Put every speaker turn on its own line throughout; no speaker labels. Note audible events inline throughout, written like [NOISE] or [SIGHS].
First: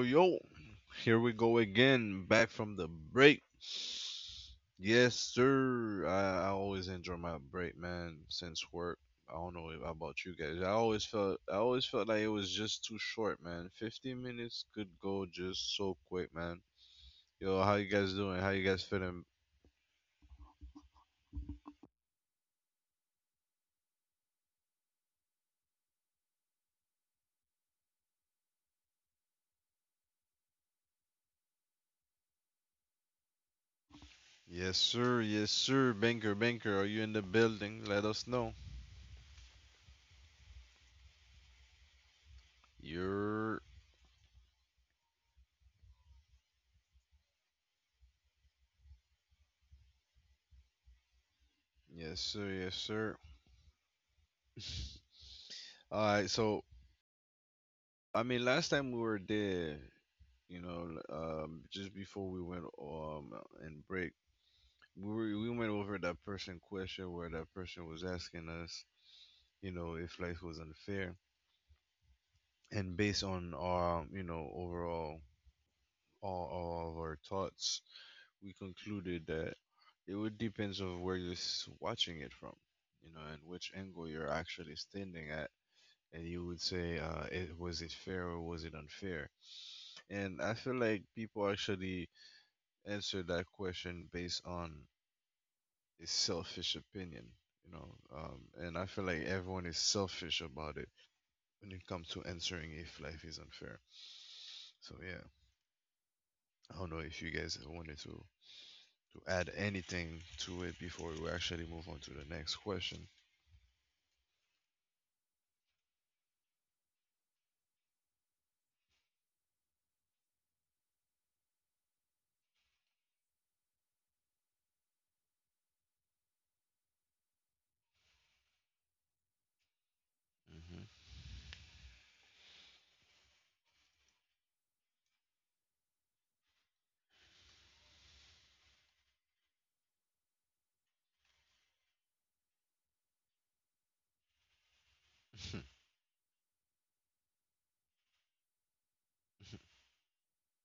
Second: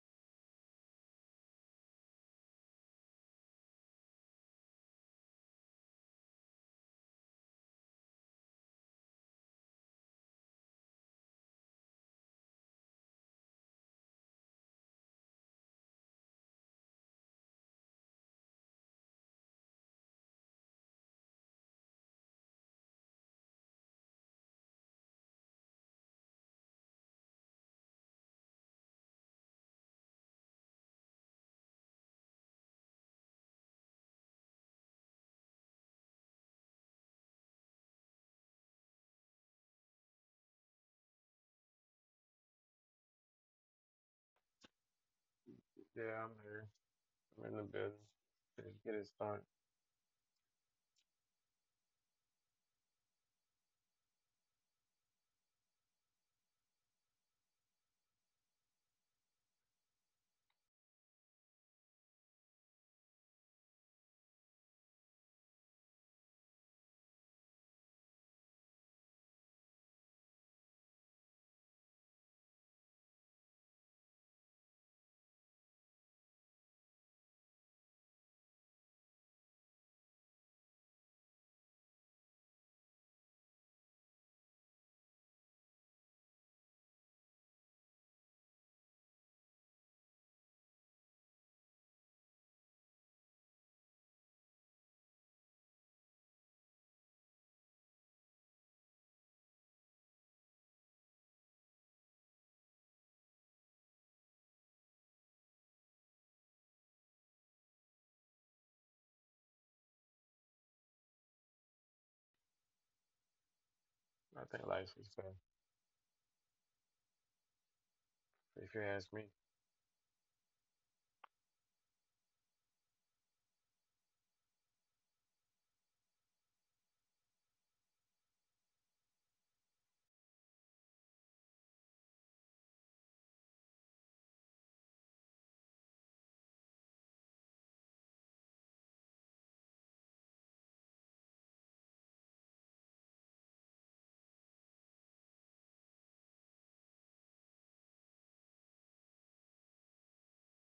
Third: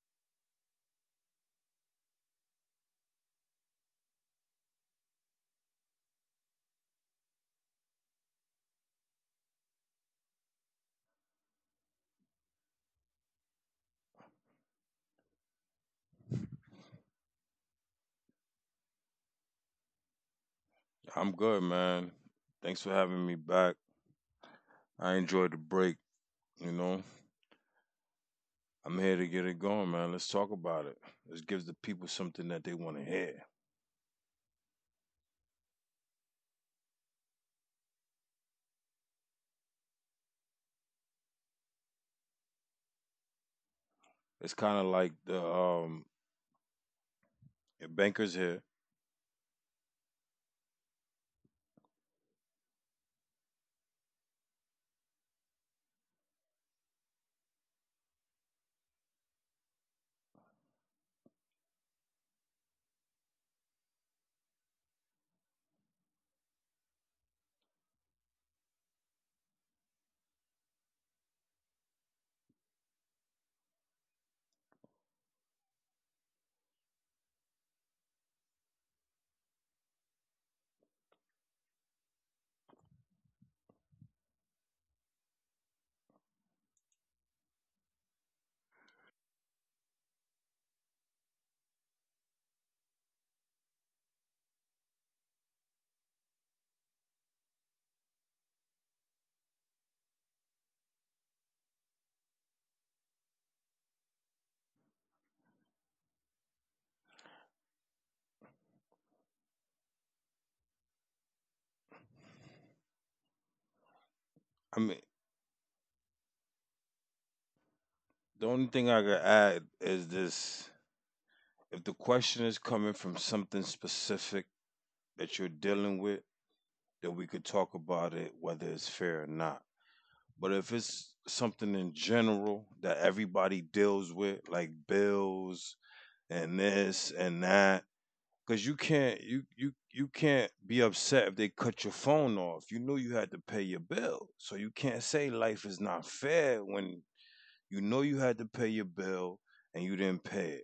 yo. Here we go again, back from the break. Yes, sir. I always enjoy my break, man, since work. I don't know about you guys. I always felt like it was just too short, man. 15 minutes could go just so quick, man. Yo, how you guys doing? How you guys feeling?
I'm good, man. Thanks for having me back. I enjoyed the break, you know. I'm here to get it going, man. Let's talk about it. Let's give the people something that they want to hear.
Yes, sir. Yes, sir. Banker, banker, are you in the building? Let us know. You're.
It's kind of like the
Yeah, I'm here. I'm in the
your
building.
bankers here.
Let's get it started.
Yes, sir. Yes, sir. All right. So, I mean, last time we were there, just before we went and break, we went over that person question where that person was asking us, you know, if life was unfair, and based on our, you know, overall all of our thoughts, we concluded that it would depends of where watching it from, you know, and which angle you're actually standing at. And you would say, was it fair or was it unfair? And I feel like people actually answer that question based on is selfish opinion, you know. And I feel like everyone is selfish about it when it comes to answering if life is unfair. So yeah, I don't know if you guys wanted to add anything to it before we actually move on to the next question.
I think
I
life
mean,
is fair.
the only
If you
thing I
ask
could
me,
add is this: if the question is coming from something specific that you're dealing with, then we could talk about it, whether it's fair or not. But if
Mm-hmm.
it's something in general that everybody deals with, like bills, and this and that, because you can't be upset if they cut your phone off. You knew you had to pay your bill, so you can't say life is not fair when you know you had to pay your bill and you didn't pay it.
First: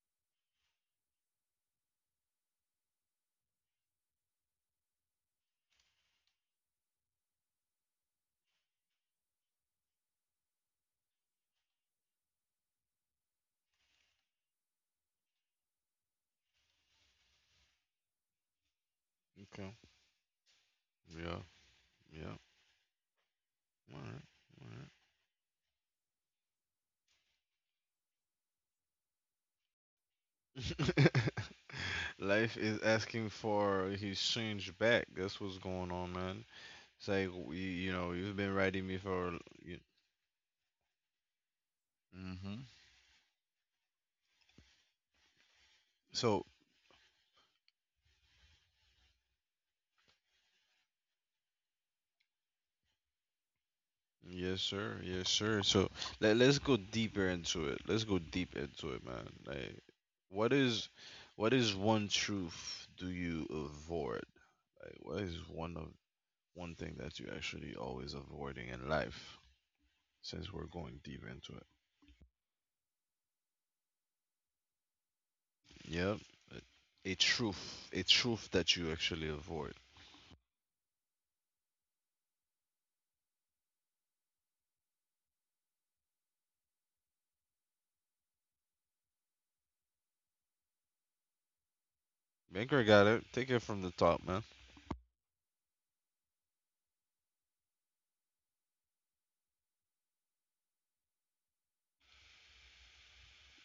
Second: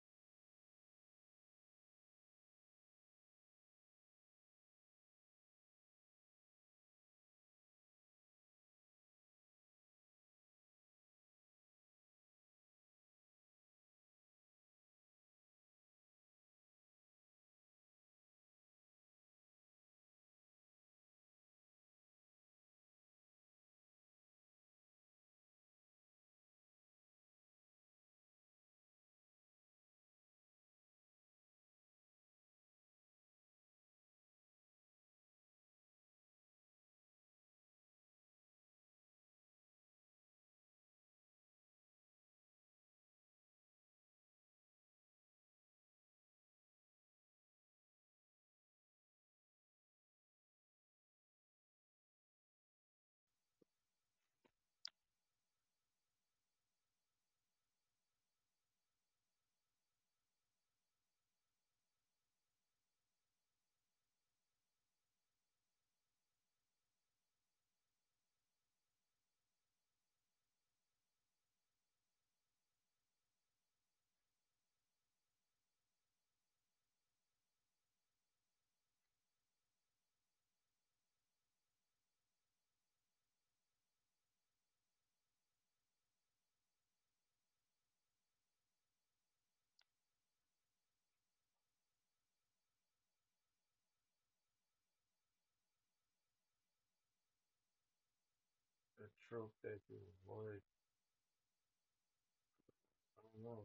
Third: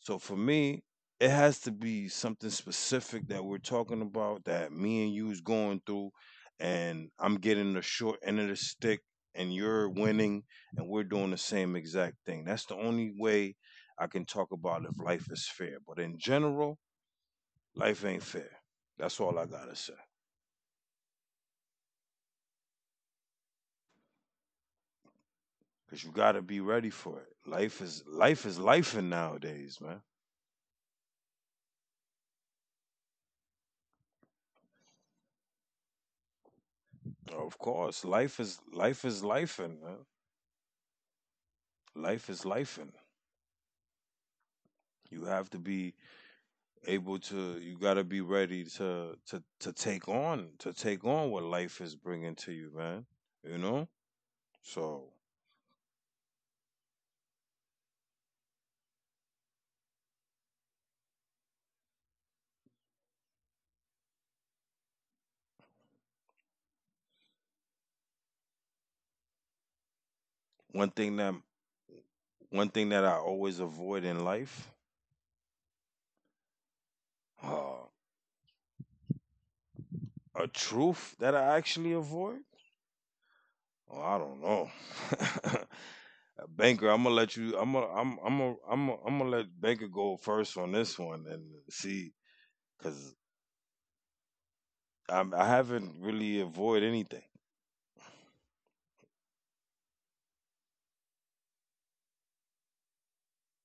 So for me, it has to be something specific that we're talking about, that me and you is going through, and I'm getting the short end of the stick, and you're winning, and we're doing the same exact thing. That's the only way I can talk about if life is fair. But in general, life ain't fair. That's all I gotta
Okay.
say.
Yeah. Yeah. All
Cause you gotta be ready for it. Life is life in nowadays, man.
right. All right. [LAUGHS] Life is asking for his change back. That's what's going on, man. It's like we,
Of
you
course,
know, you've
life
been
is
writing me
life is
for.
life
You,
in, man. Life is
hmm
life in. You have to be
so.
able to you got to be ready to take on what life is bringing to you, man, you know.
Yes, sir.
So
Yes, sir. So let's go deeper into it. Let's go deep into it, man. Like, what is, what is one truth do you avoid? Like, what is one thing that you actually always avoiding in life? Since we're
one
going
thing
deep
that
into it.
one thing that I always avoid in life,
Yep. A, a
uh,
truth, a truth that you actually avoid.
a truth that I actually avoid. Oh, I don't know. [LAUGHS] Banker, I'm gonna let you I'm gonna I'm ai am I'm am gonna let Banker go first on this one and see,
Banker got
because
it. Take it from the top, man.
I haven't really avoid anything.
the truth that you avoid, I don't know.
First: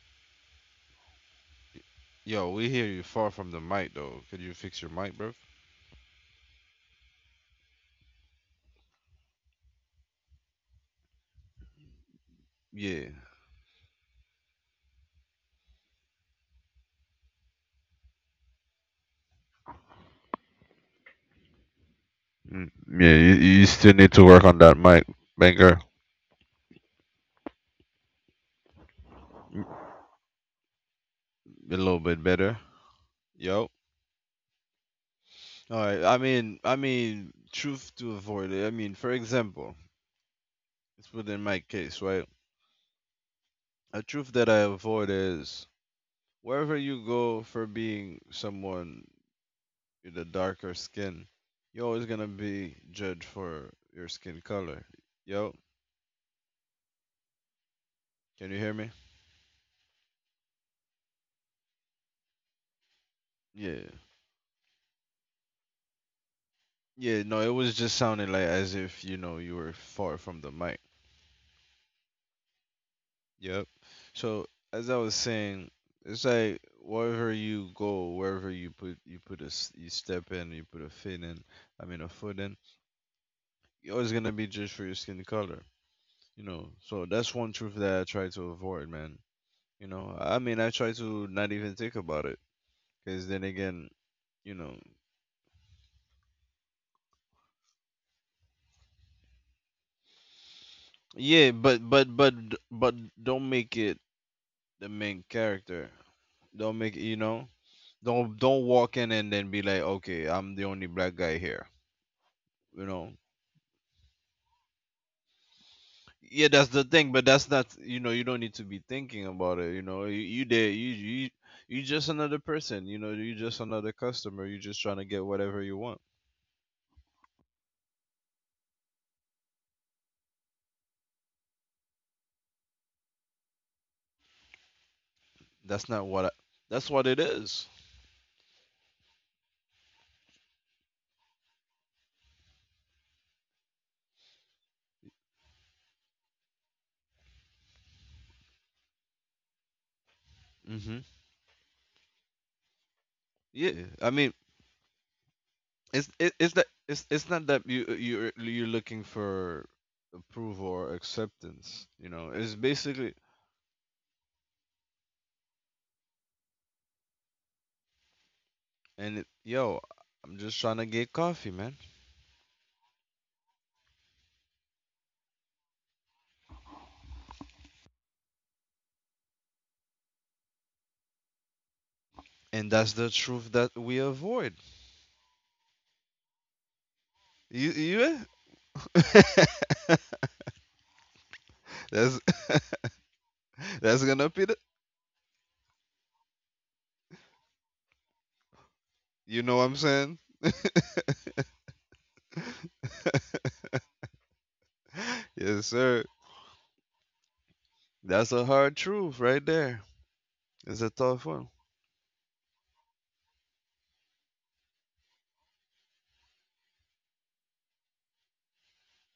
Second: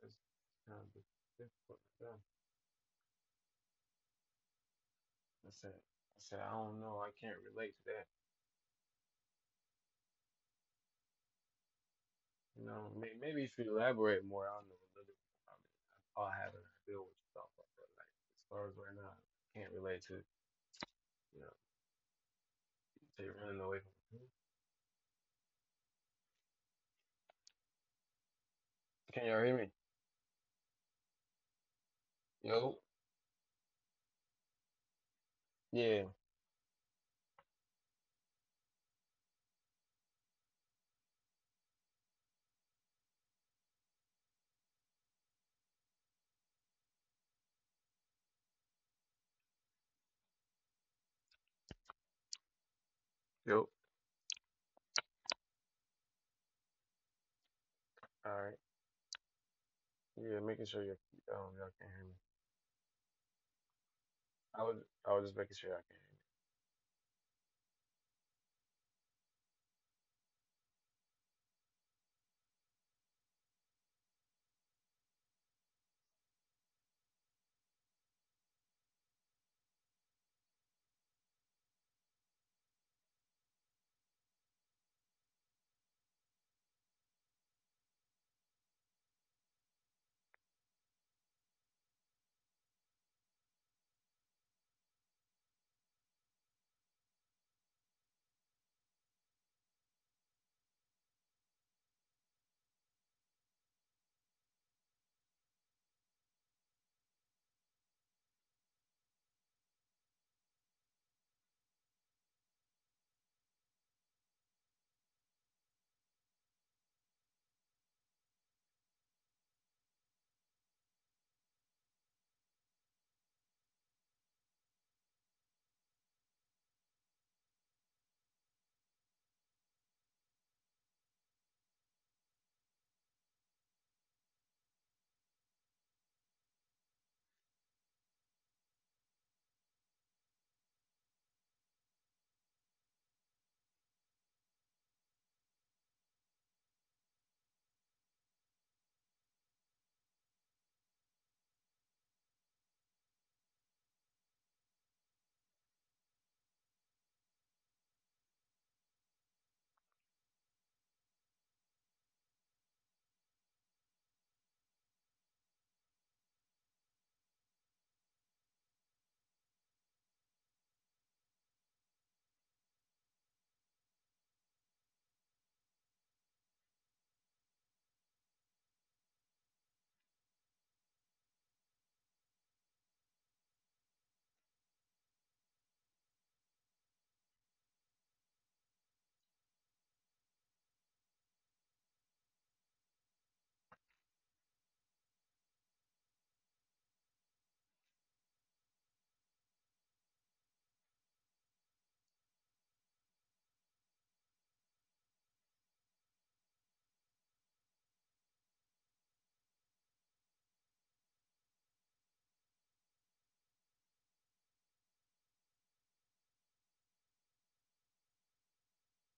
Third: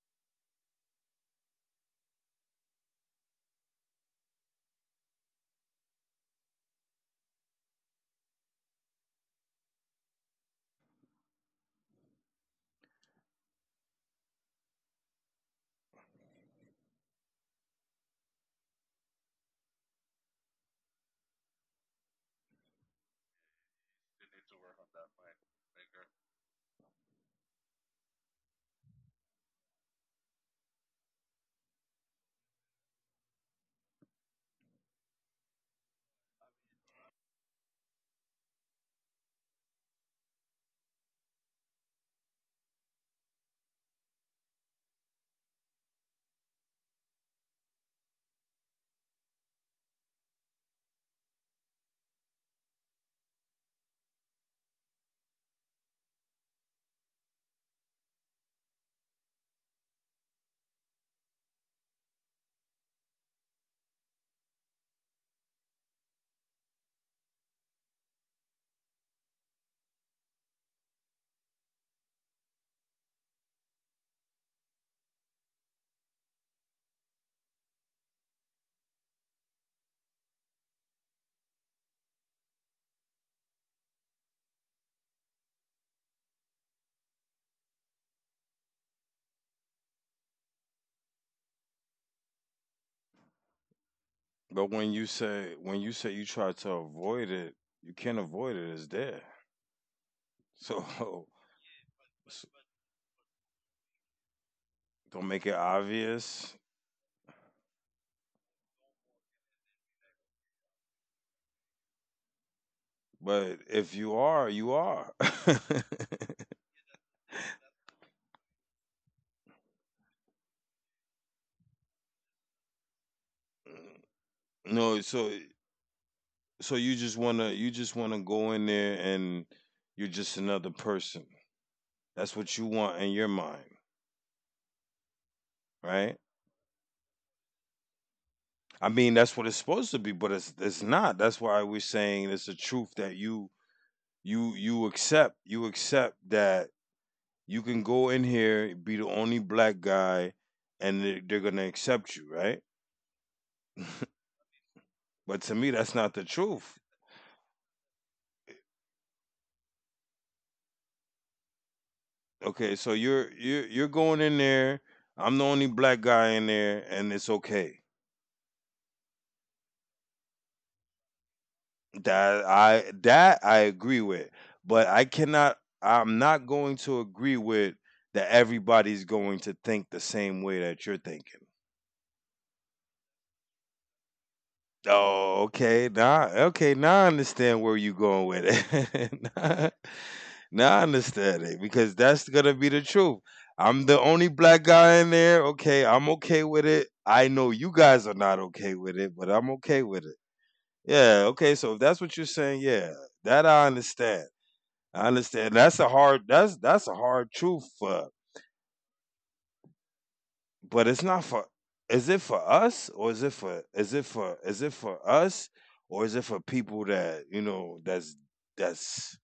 It's kind of difficult to do.
Yo, we hear you far from the mic though. Could you fix your mic, bro?
I said, I don't know. I can't relate to that. You know,
Yeah.
maybe if you elaborate more, I'll know a little bit. I mean, I- I'll have an idea what you're talking about. But like, as far as right now, I can't relate to it. You know,
Mm. Yeah,
you're
you,
running
you
away from
still need
the
to
truth.
work on that mic, Banger.
Can y'all hear
Mm,
me?
a little bit better.
Yo.
Yo. All
Yeah.
right. I mean, truth to avoid it. I mean, for example, let's put in my case, right? A truth that I avoid is wherever you go for being someone with a darker skin, you're always gonna be judged
Yo.
for your skin color. Yo,
All
can
right.
you hear me?
Yeah, making sure you y'all can hear me.
Yeah.
I was I was just making sure I
Yeah. No, it was just sounding like as if you know you were far from the mic. Yep. So as I was saying, it's like wherever you go, wherever you put you put you step in, you put a foot in. I mean a foot in. You're always gonna be judged for your skin color. You know. So that's one truth that I try to avoid, man. You know. I mean, I try to not even think about it, cause then again, you
But
know.
when you say you try to avoid it, you can't avoid it. It's there. So
Yeah, but
[LAUGHS]
don't make it the main
don't make it
character.
obvious.
Don't make it, you know. Don't walk in and then be like, okay, I'm the only black guy here you know
But if you are, you are. [LAUGHS]
yeah, that's the thing, but that's not, you know, you don't need to be thinking about it, you know, you just another person, you know, you just another customer, you just trying
No,
to get
so
whatever you want.
so you just wanna go in there and you're just another person. That's what you want in your mind,
That's not
right?
what I, that's what it.
I mean, that's what it's supposed to be, but it's not. That's why we're saying it's a truth that you accept. You accept that you can go in here, be the only black guy, and
Mm-hmm.
they're gonna accept you, right?
Yeah, I mean,
But to me, that's not
it's
the
it, it's that
truth.
it's not that you're looking for approval or acceptance, you know, it's
Okay, so
basically.
you're going in there. I'm the only black guy in there, and it's okay.
And it, yo, I'm just trying to get coffee, man.
That I agree with, but I cannot. I'm not going to agree with that. Everybody's going to think the same way that you're thinking.
And that's the truth that we avoid.
Oh, okay, now I understand where
you,
you're going
you
with it. [LAUGHS]
[LAUGHS]
Now I understand it, because that's
That's
gonna be the
[LAUGHS]
truth. I'm the
that's
only
gonna be
black
the,
guy in there. Okay, I'm okay with it. I know you guys are not okay with it, but I'm
you know what
okay
I'm
with it.
saying?
Yeah, okay. So if that's what you're saying, yeah, that I understand. I understand.
Yes,
That's a
sir.
hard. That's a hard truth for.
That's a hard truth right there.
But
It's
it's
a
not
tough
for.
one.
Is it for us or is it for? Is it for? Is it for us or is it for people that, you know, that's that's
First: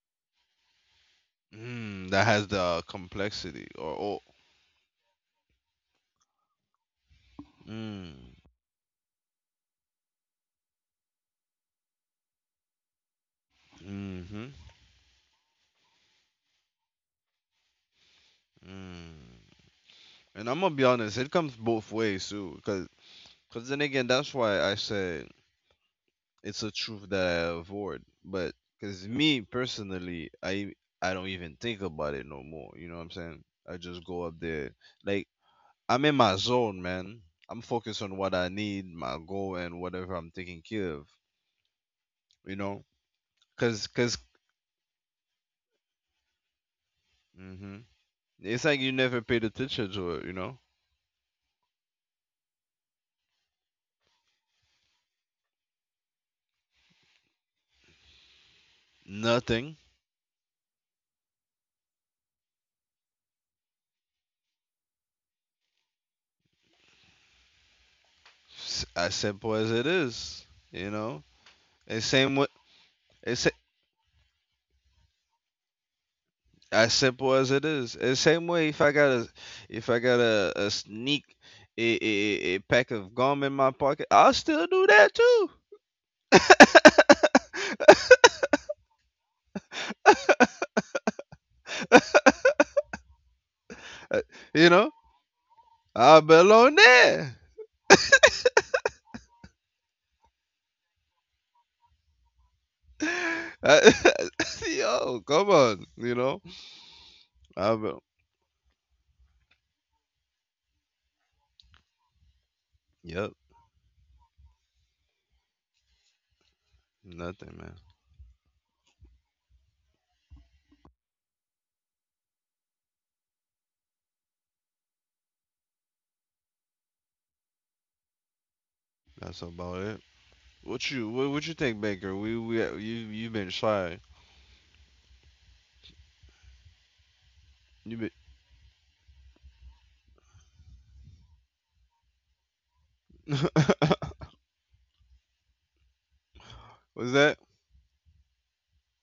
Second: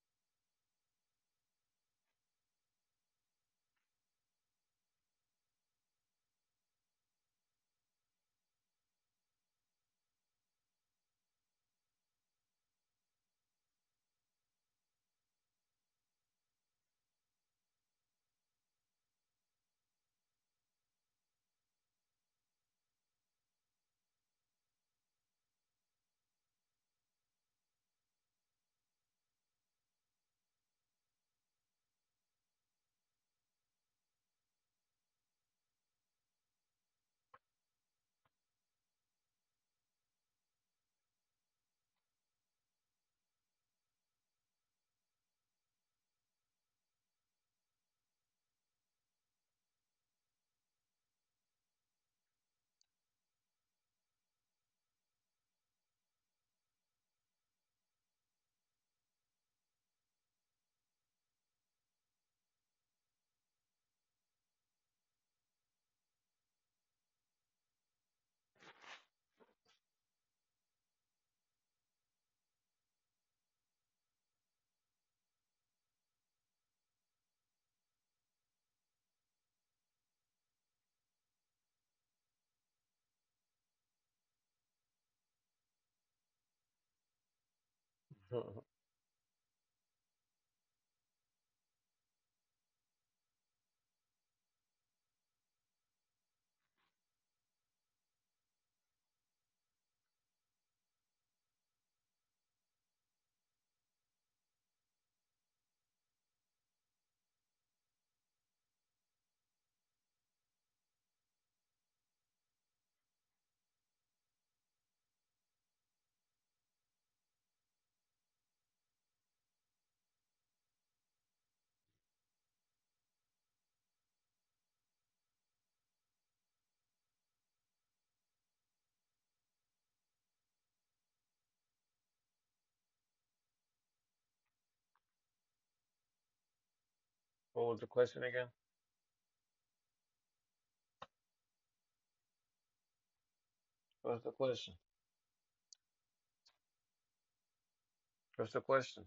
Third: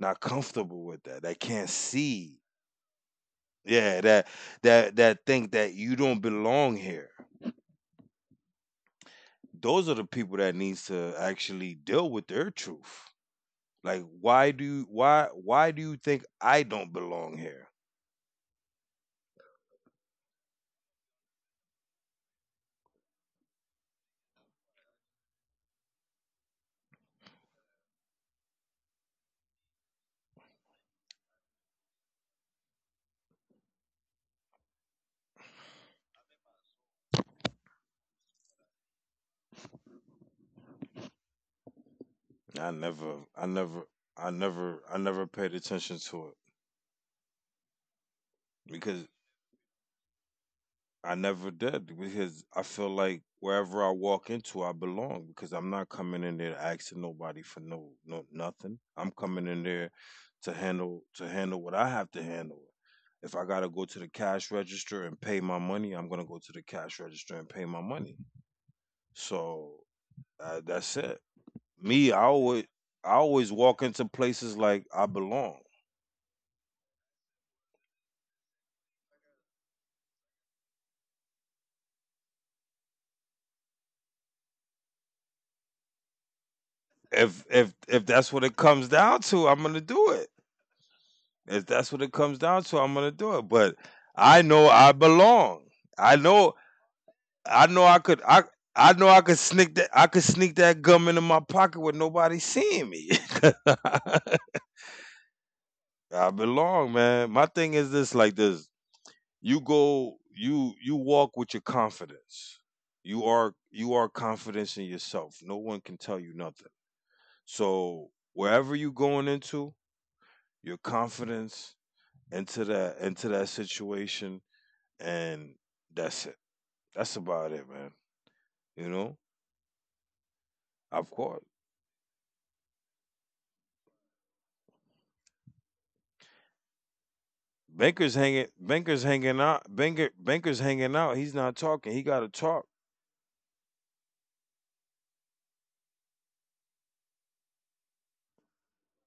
not comfortable with that, that can't
Mm, that
see.
has the complexity, or
Yeah,
oh.
that that think that you don't belong here.
Mm.
Those are the people that needs to actually deal with their truth. Like
Mm-hmm.
why do you, why do you think I don't belong here?
Mm. And I'm gonna be honest, it comes both ways too, cause then again, that's why I say it's a truth that I avoid. But cause me personally, I don't even think about it no more. You know what I'm saying? I just go up there. Like I'm in my zone, man. I'm focused on what I need, my goal, and whatever I'm taking care of. You
I
know,
never I
cause,
never I never paid attention to it,
because hmm it's like you
because
never paid attention to it. You know,
I never did, because I feel like wherever I walk into, I belong, because I'm not coming in there asking nobody for no nothing. I'm coming in
nothing.
there to handle what I have to handle. If I gotta go to the cash register and pay my money, I'm gonna go to the cash register and pay my money.
As simple as
So
it is. You
that's it.
know, and
Me,
same way,
I
it's
always
a-
walk into places like I belong.
as simple as it is. And same way, if I got a a sneak a pack of gum in my pocket, I'll still do that too.
If that's
can.
what it
[LAUGHS]
comes down to, I'm gonna do it. If that's what it comes down to, I'm gonna do it. But
Uh,
I know
you
I
know,
belong. I
I'll
know
belong there.
I know I know I could sneak that gum into my pocket with nobody seeing me. [LAUGHS]
[LAUGHS] Yo, come on, you
I
know.
belong, man. My thing
I
is
will.
this, like this. You go you walk with your confidence. You
Yep,
are you are confidence in yourself. No one can tell you nothing.
nothing, man.
So wherever you going into, your confidence into that situation, and that's it. That's about it, man. You know,
That's about it.
of course,
What you think, Baker? We you've been shy.
What was the
You
Banker's
been
question
hanging.
again?
Banker's hanging out. Banker, Banker's hanging out. He's not talking. He got to talk.
What's the question?
was that?
What's the question?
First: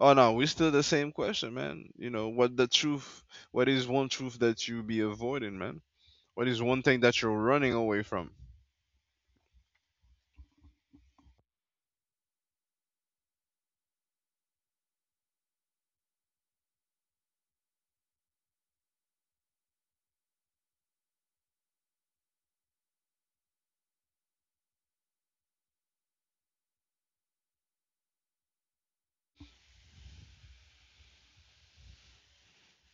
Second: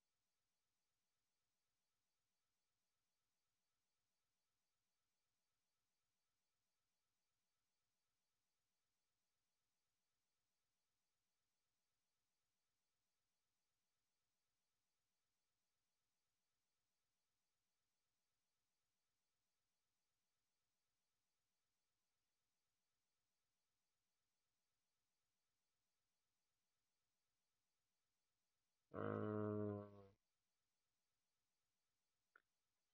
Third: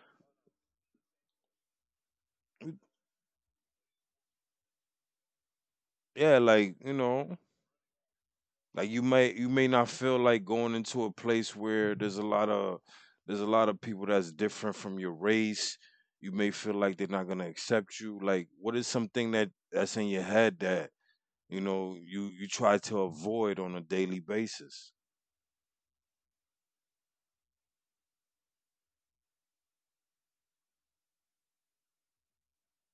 Oh no, we still the same question, man. You know what the truth? What is one truth that you be avoiding, man?
Yeah,
What is
like,
one
you
thing that you're
know,
running away from?
like you may not feel like going into a place where there's a lot of people that's different from your race. You may feel like they're not gonna accept you. Like, what is something that that's in your head that, you know, you try to avoid on a daily basis?
Um,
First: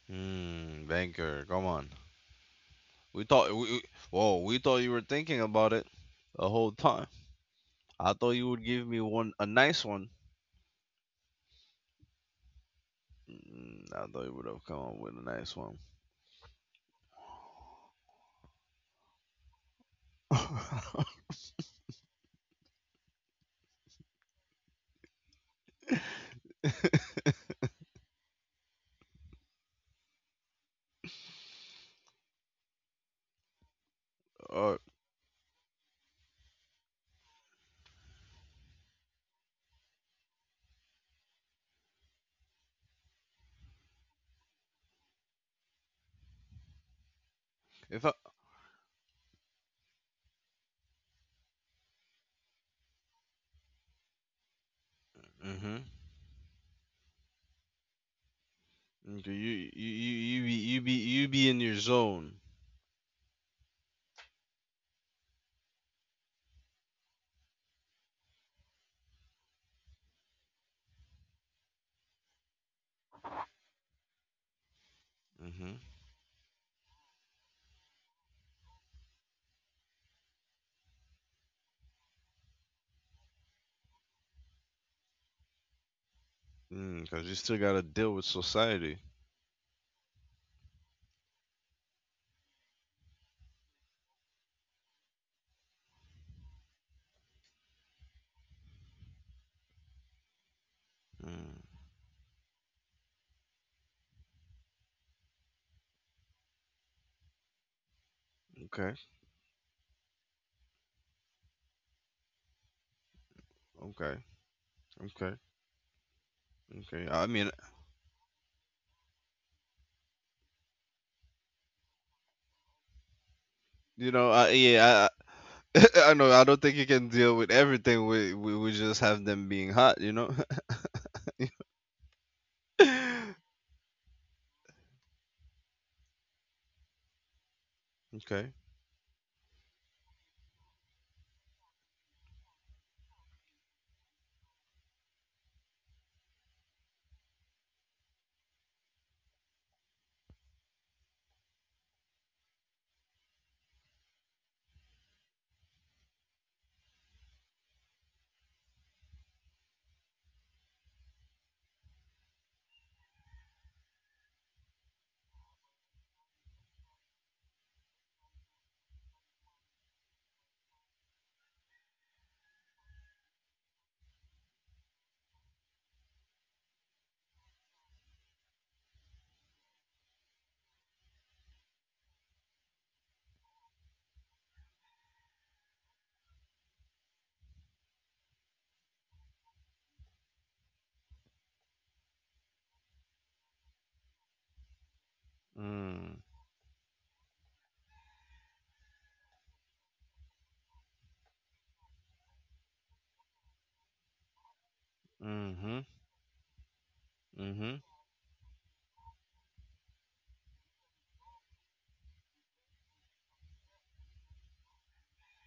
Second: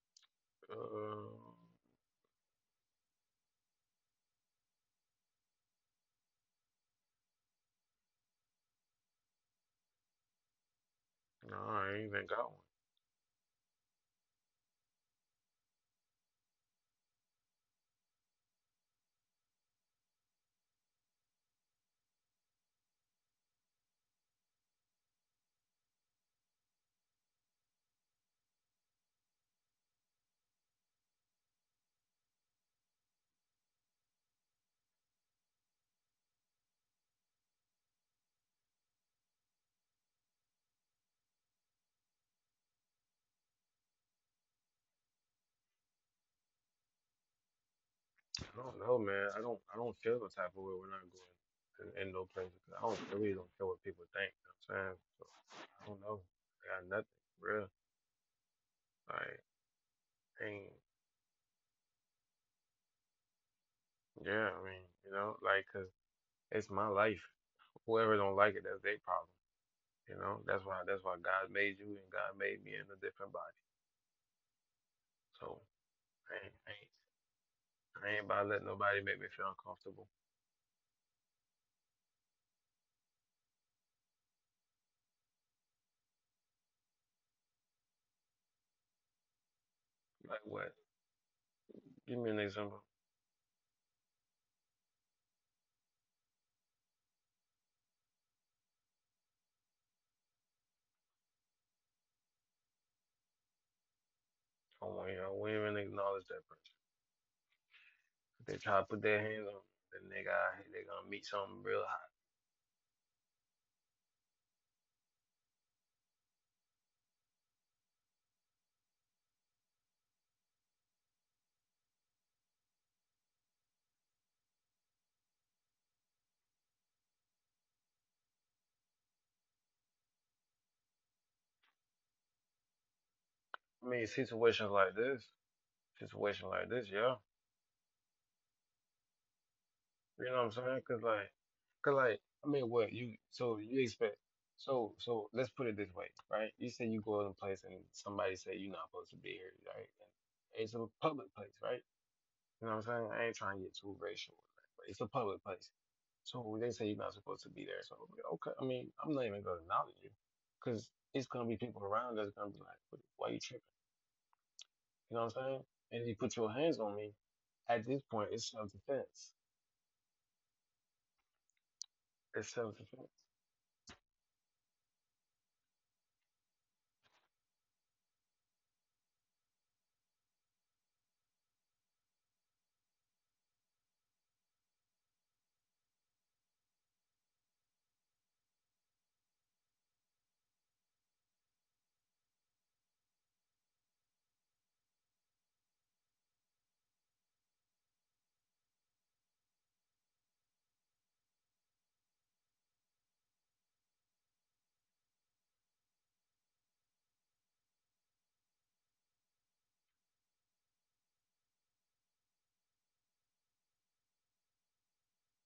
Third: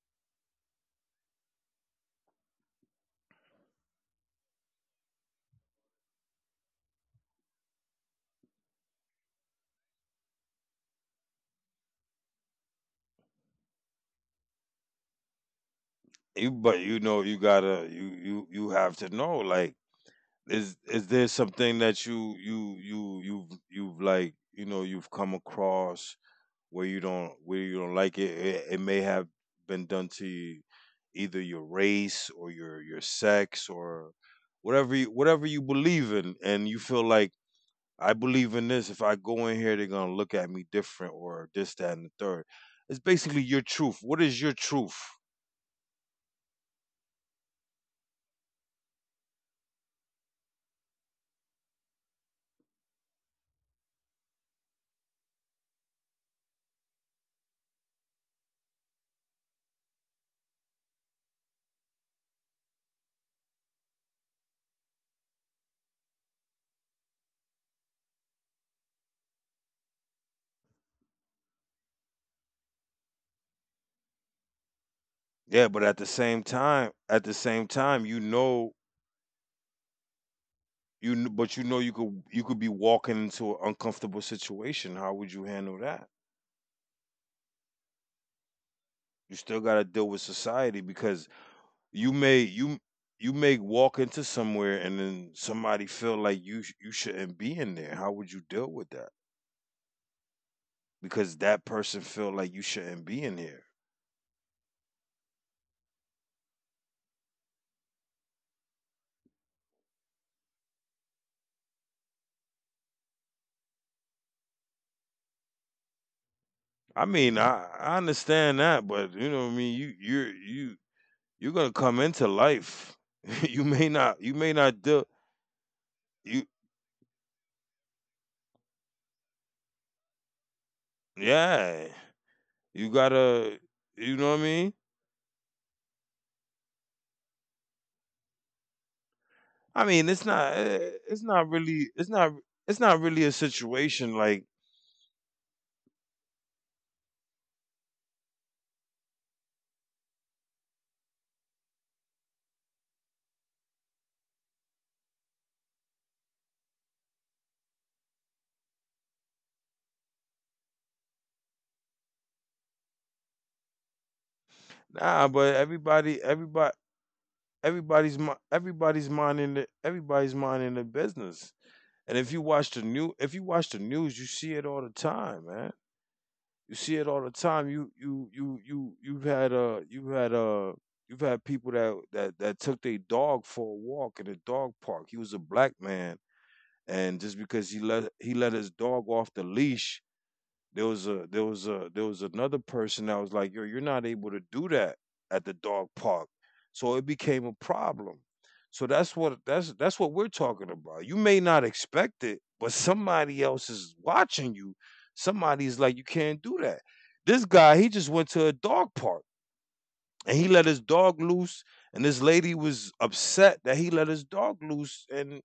um,
Baker, come on. We thought we- Whoa, we thought you were thinking about it the whole time. I thought you would give me one a nice one.
no, I ain't even got one.
I thought you would have come up with a nice one.
You but you know you gotta you have to know, like, is
[LAUGHS]
there something that you've like, you know, you've come across where you don't like, it it may have been done to you, either your race or your sex or
Or
whatever you believe in, and you feel like I believe in this, if I go in here they're going to look at me different or this that and the third. It's basically your truth. What is your truth?
if I,
I don't know, man. I don't feel the type of way when I go in no place. I really don't care what people think. You know what I'm saying, so
mm-hmm.
I don't know. I got nothing real.
Okay,
Like,
you
ain't
be in your zone.
yeah. I mean, you know, 'cause it's my life. Whoever don't like it, that's their problem. You know, that's why God made you and God made me in a different body. So.
Yeah,
Mm-hmm.
but at the same
I ain't, I ain't,
time,
I
you
ain't about to let
know,
nobody make me feel uncomfortable.
you kn but you know you could be walking into an uncomfortable situation. How would you handle that?
Cause you still gotta deal with society.
You still gotta deal with
Like what?
society because you
Give me an
may you
example.
you may walk into somewhere and then somebody feel like you shouldn't be in there. How would you deal with that? Because
Mm,
that person feel like you shouldn't be in here.
Come on, y'all. We ain't even acknowledge that person. If they try to
okay,
put their hands on the nigga out they gonna meet something real hot.
okay, okay,
I
okay. I
mean,
mean,
I understand that, but you know what I mean? You you're gonna come into life. [LAUGHS] You may
you
not
know,
deal
yeah, [LAUGHS] I know. I
you.
don't think you can deal with everything. We just have them being hot, you know.
Yeah, you gotta,
[LAUGHS]
I mean,
you know what I mean.
situations like this, yeah.
Okay.
I mean, it's
You know what I'm
not,
saying? Cause like, cause like, I mean,
it's
what
not
you?
really a
So you
situation
expect?
like
So so let's put it this way, right? You say you go in a place and somebody say you're not supposed to be here, right? And it's a public place, right? You know what I'm saying? I ain't trying to get too racial, right? But it's a public place. So they say you're not supposed to be there. So I'm like, okay, I mean, I'm not even gonna acknowledge you, because it's gonna be people around that's gonna be like, "What- Why you tripping?" You know
nah.
what I'm
But
saying? And if you put your hands on me. At this point, it's self
everybody's
defense.
minding, everybody's minding the business. And if you
It's
watch
self
the
defense.
new, if you watch the news, you see it all the time, man. You see it all the time. You've had, you've had, you've had people that took their dog for a walk in a dog park. He was a black man, and just because he let his dog off the leash, there was a there was a there was another person that was like, "Yo, you're not able to do that at the dog
Mm,
park," so it became a problem. So that's what we're talking about. You may not expect it, but somebody else is watching you.
mm-hmm.
Somebody's like, "You can't do that." This
Mm-hmm.
guy, he just went to a dog park and he let his dog loose, and this lady was upset that he let his dog loose, and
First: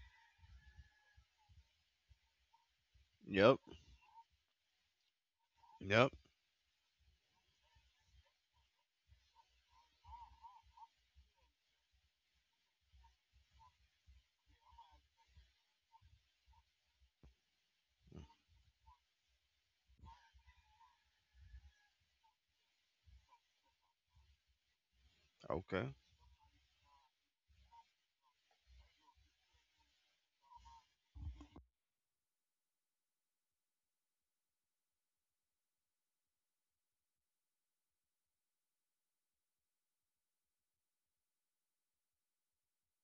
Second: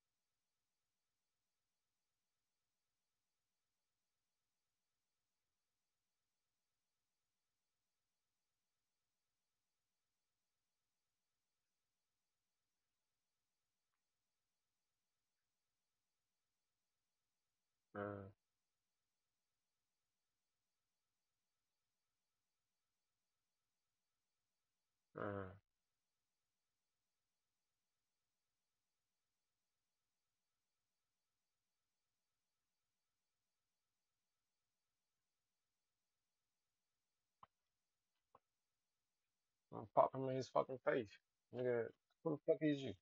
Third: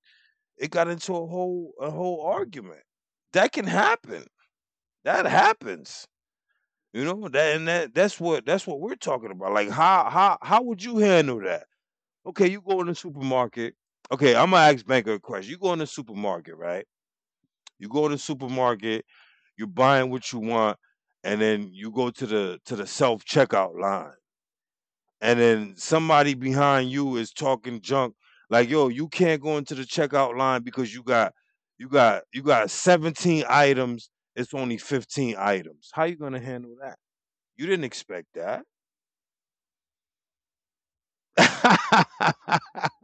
it got into a whole argument. That
Yep.
can happen. That happens.
Yep.
You know that, and that that's what we're talking about. Like, how would you handle that? Okay, you go in the supermarket. Okay, I'm gonna ask Banker a question. You go in the supermarket, right? You go in the
Uh,
supermarket. You're buying what you want, and then you go to the self checkout line, and
uh,
then
Okay.
somebody behind you is talking junk, like, yo, you can't go into the checkout line because you got 17 items, it's only 15 items. How you gonna handle that? You didn't expect that.
I'm popping him in his fucking face, nigga.
[LAUGHS]
Who the fuck is you?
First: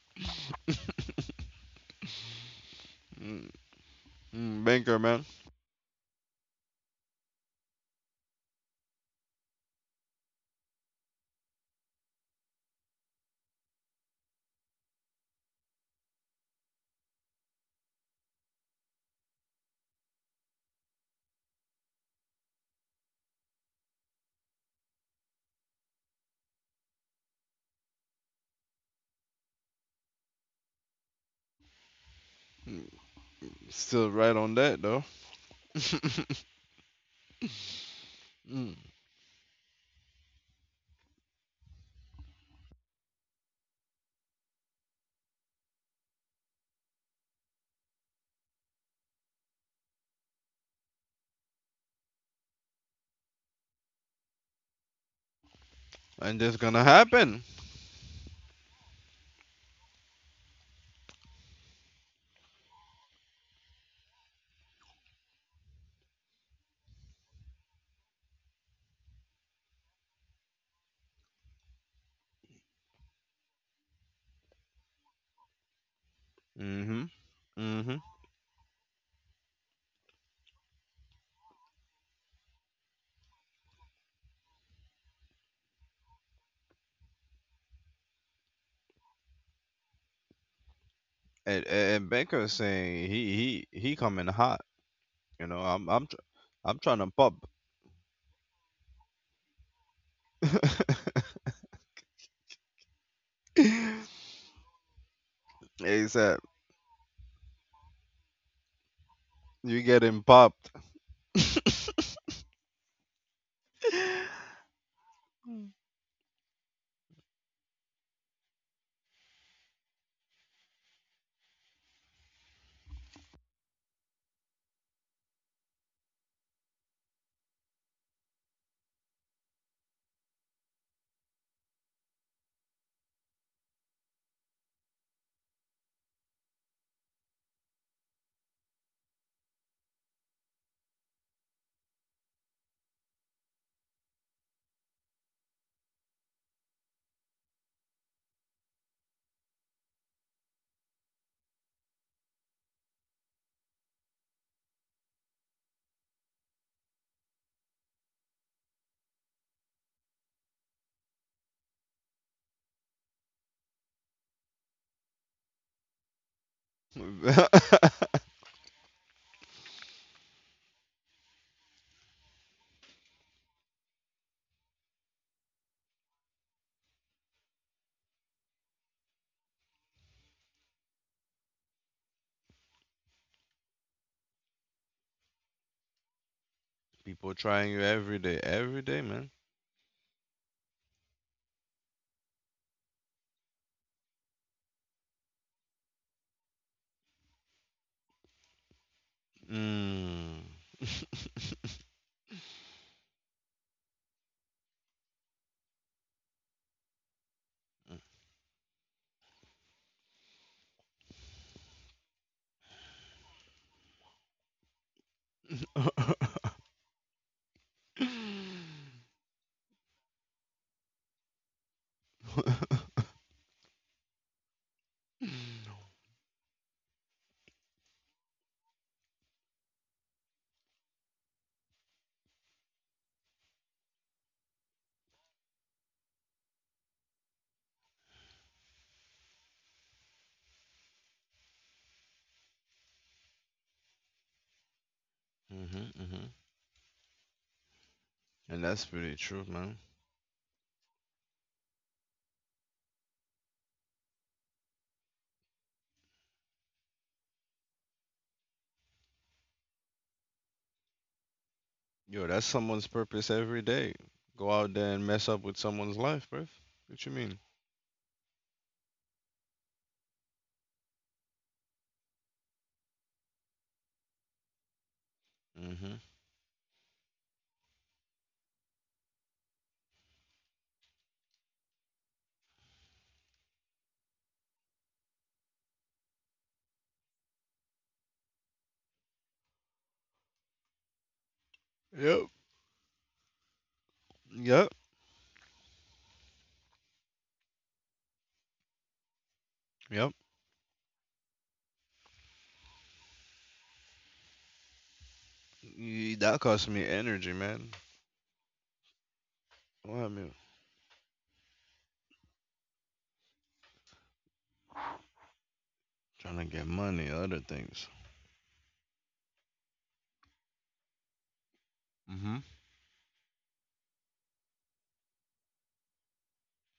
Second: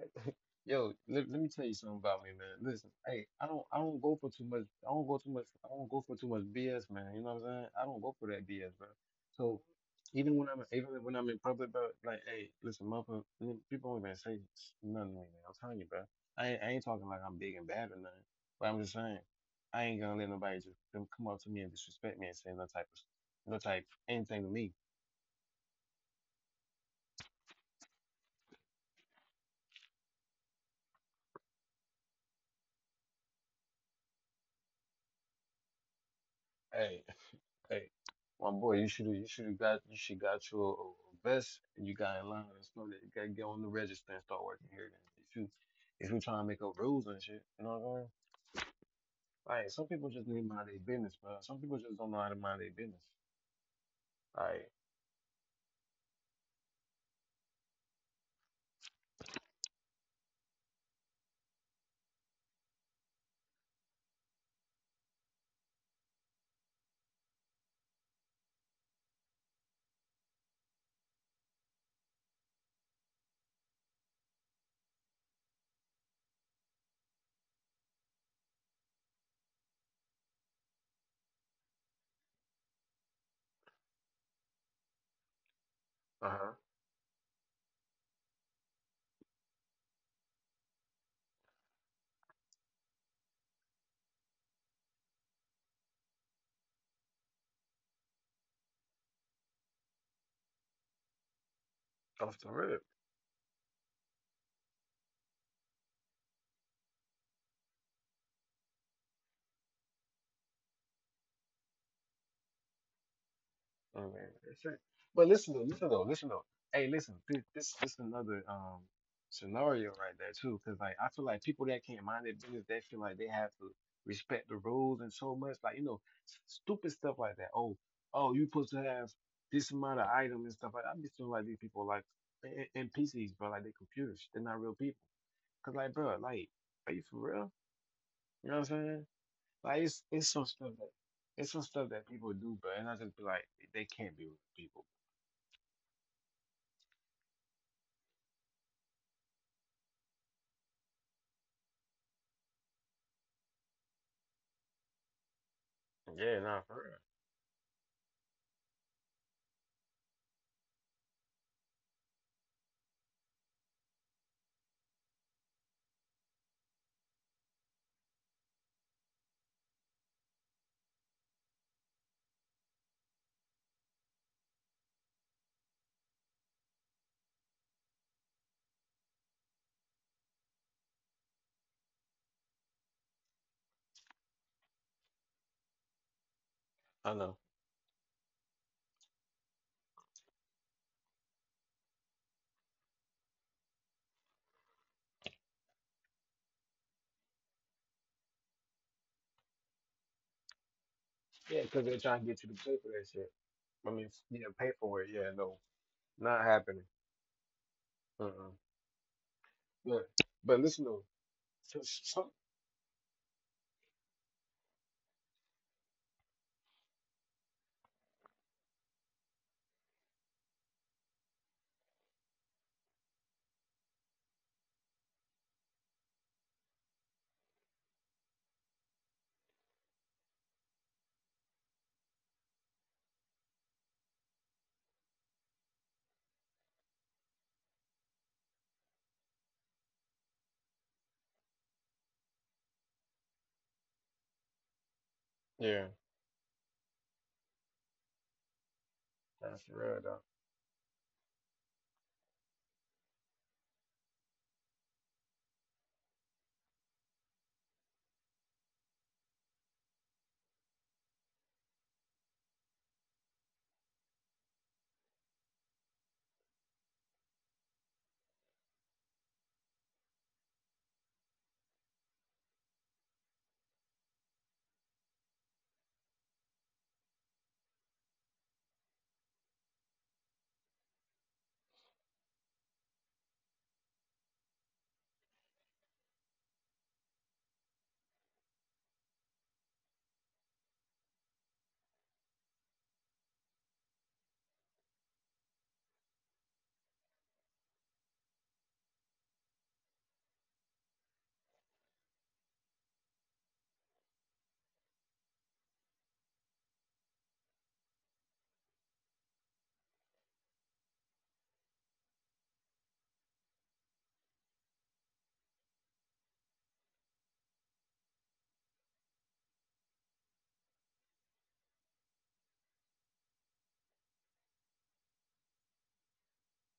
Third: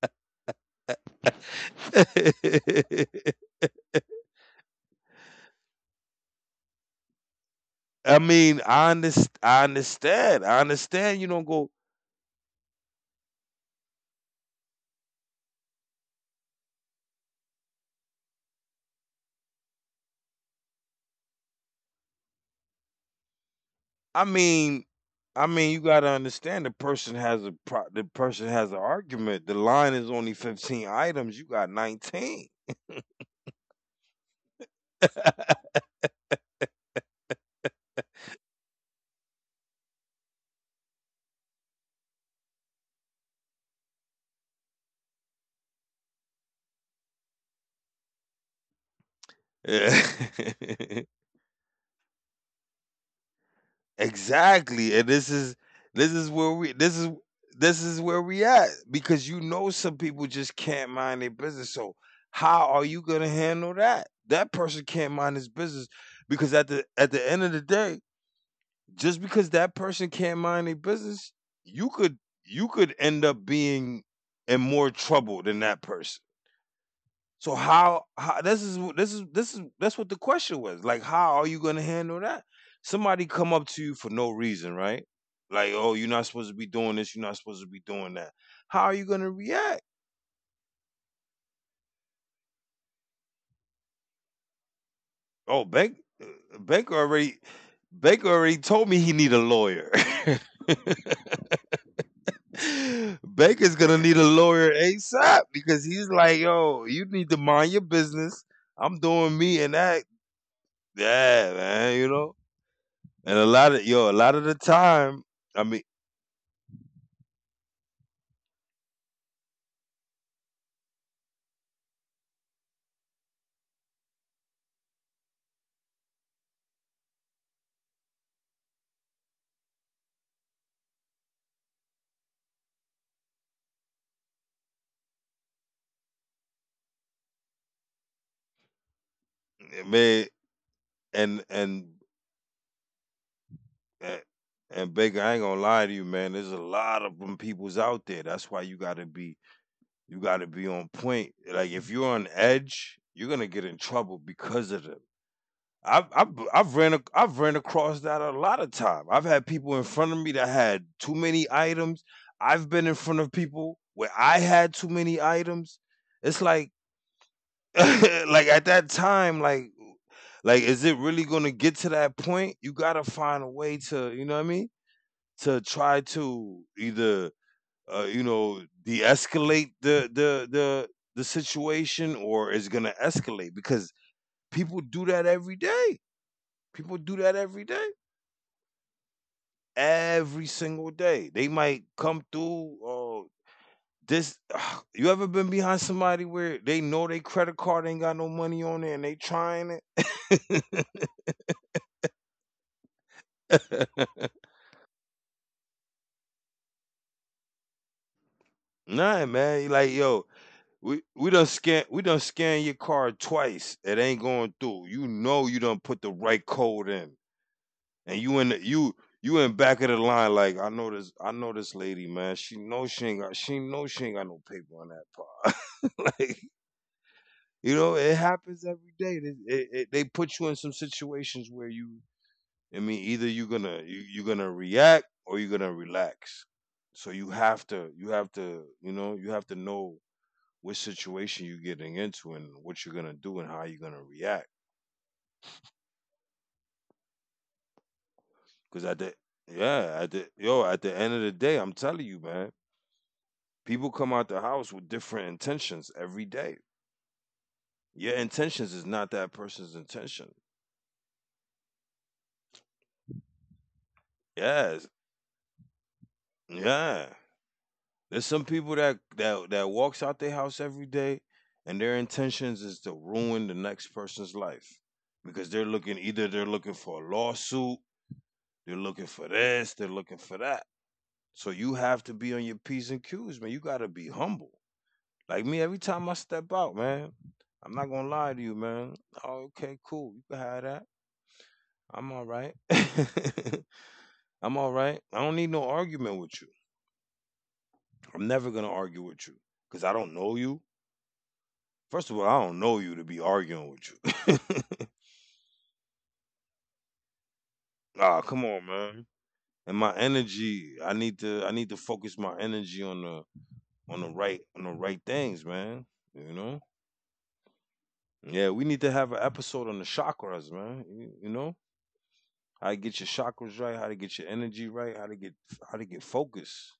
[LAUGHS] Yo, let me tell you something about me, man. Listen, hey, I don't go for too much. I
Banker
don't go
man.
too much. I don't go for too much BS, man. You know what I'm saying? I don't go
I
for that
mean,
BS, bro.
I, underst-
So
I
even when
understand, you
I'm in
don't go.
public, bro, like, hey, listen, motherfucker, people don't even say nothing to me, man. I'm telling you, bro. I ain't talking like I'm big and bad or nothing, but I'm just saying I ain't gonna let nobody just come up to me and disrespect me and say no type of no type
I
anything to me.
mean, you gotta understand, the person has a pro- the person has an argument, the line is only 15 items, you got 19.
Still right on that though.
Hey, [LAUGHS] hey, my
Mm.
boy, you should have got your vest and you got in line and stuff. That You gotta get on the register and start working here. Then if you trying to make up rules and shit, you know what I'm saying? Like some people just need to mind their
Yeah, [LAUGHS]
business, bro. Some people just don't know how to mind their business. Like,
exactly. And this is
And
where
that's
we
gonna
this is
happen.
where we at, because you know some people just can't mind their business. So how are you going to handle that? That person can't mind his business, because at the end of the day, just because that person can't mind their business, you could end up being in more trouble than that person.
Mm-hmm.
So
Mm-hmm.
how, this is this is this is that's what the question was. Like how are you going to handle that? Somebody come up to you for no reason, right? Like, "Oh, you're not
uh
supposed to
huh,
be doing this, you're not supposed to be doing that." How are you going to react?
And Baker is saying he coming hot. You know,
Oh,
I'm
Bank
I'm tr-
uh,
I'm
Baker
trying to
already
pop.
Baker already told me he need a lawyer. [LAUGHS]
[LAUGHS]
off the rip.
Baker's going to need a lawyer ASAP because he's like,
ASAP.
"Yo, you need to mind your business. I'm doing me and
You
that."
getting popped.
Yeah, man, you
[LAUGHS]
know? And a lot of
All
yo, a lot
right,
of the
that's it.
time,
But
I mean,
listen though. Hey, listen, this another scenario right there too, because like I feel like people that can't mind their business, they feel like they have to respect the rules and so much, like you know, s- stupid stuff like that. Oh, oh, you supposed to have this amount of item and stuff like that. I just feel like these people like and NPCs, bro, like they computers, they're not real people. Cause like, bro, like, are you for real? You know what I'm saying? Like,
man,
it's some stuff that
and
it's some
and
stuff that people do, bro, and I just be like, they can't
and
be real people.
and Baker, I ain't gonna lie to you, man. There's a lot of them peoples out there. That's why you gotta be on point. Like if you're on edge, you're gonna get in trouble because of them. I've I've,
Yeah, nah,
I've
for
ran
real.
I've ran across that a lot of time. I've had people in front of me that had too many items. I've been in front of people where I had too many items. It's like [LAUGHS] like at that time, like, is it really gonna get to that point? You gotta find a way to, you know what I mean? To try to either, you know, de-escalate the situation, or it's gonna escalate because people do that every day. People
I
do
People
that
know.
every
trying you
day,
every day, man.
every single day. They might come through. This, [SIGHS] you ever been behind somebody where they know their credit card ain't got no money on it and they trying
Mm.
it? [LAUGHS]
Yeah, because they're trying to get you to pay for that shit. I mean, yeah, pay for it. Yeah, no, not happening. Uh-uh.
Nah, man. Like,
But,
yo,
but listen
We
though,
we done scan
so-
we done
so-
scan your card twice. It ain't going through. You know you done put the right
[LAUGHS]
code in, and you in the,
hmm
you in back of the line. Like I know this lady, man. She know she know she ain't got no paper on that part. [LAUGHS] Like you know it happens every day. It, they put you in some situations where you I mean either you're gonna you're gonna react or you're gonna relax. So you have to you know you have to know what situation you're getting into and what you're gonna do and how you're gonna react.
yeah,
hmm And that's
Because at the
pretty true,
nah, for
man.
yeah,
real
at
though.
the yo, at the end of the day, I'm telling you, man, people come out the house with different intentions every day. Your intentions is not that person's intention.
Yo, that's someone's purpose every day. Go out
Yes,
there and mess up with someone's life, bruv.
yeah.
What you mean?
There's some people that that walks out their house every day, and their intentions is to ruin the next person's life because they're
hmm
looking either they're looking for a lawsuit, they're looking for this, they're looking for that. So you have to be on your P's and Q's, man. You gotta be humble. Like me, every time I step out, man, I'm not gonna lie to you, man. Oh, okay, cool. You can have that. I'm all
Yep.
right. [LAUGHS] I'm all
Yep.
right. I don't need no argument with you. I'm never gonna argue with you because I
Yep.
don't know you. First of all, I don't know you to be arguing with you.
That costs me energy, man.
[LAUGHS] Ah, come on, man. And my
Well, I mean,
energy, I need to focus my energy on the right things, man. You
trying to
know.
get money, other things.
Yeah, we need to have an episode on the chakras, man. You know,
hmm
how to get your chakras right, how to get your energy right, how to get focus.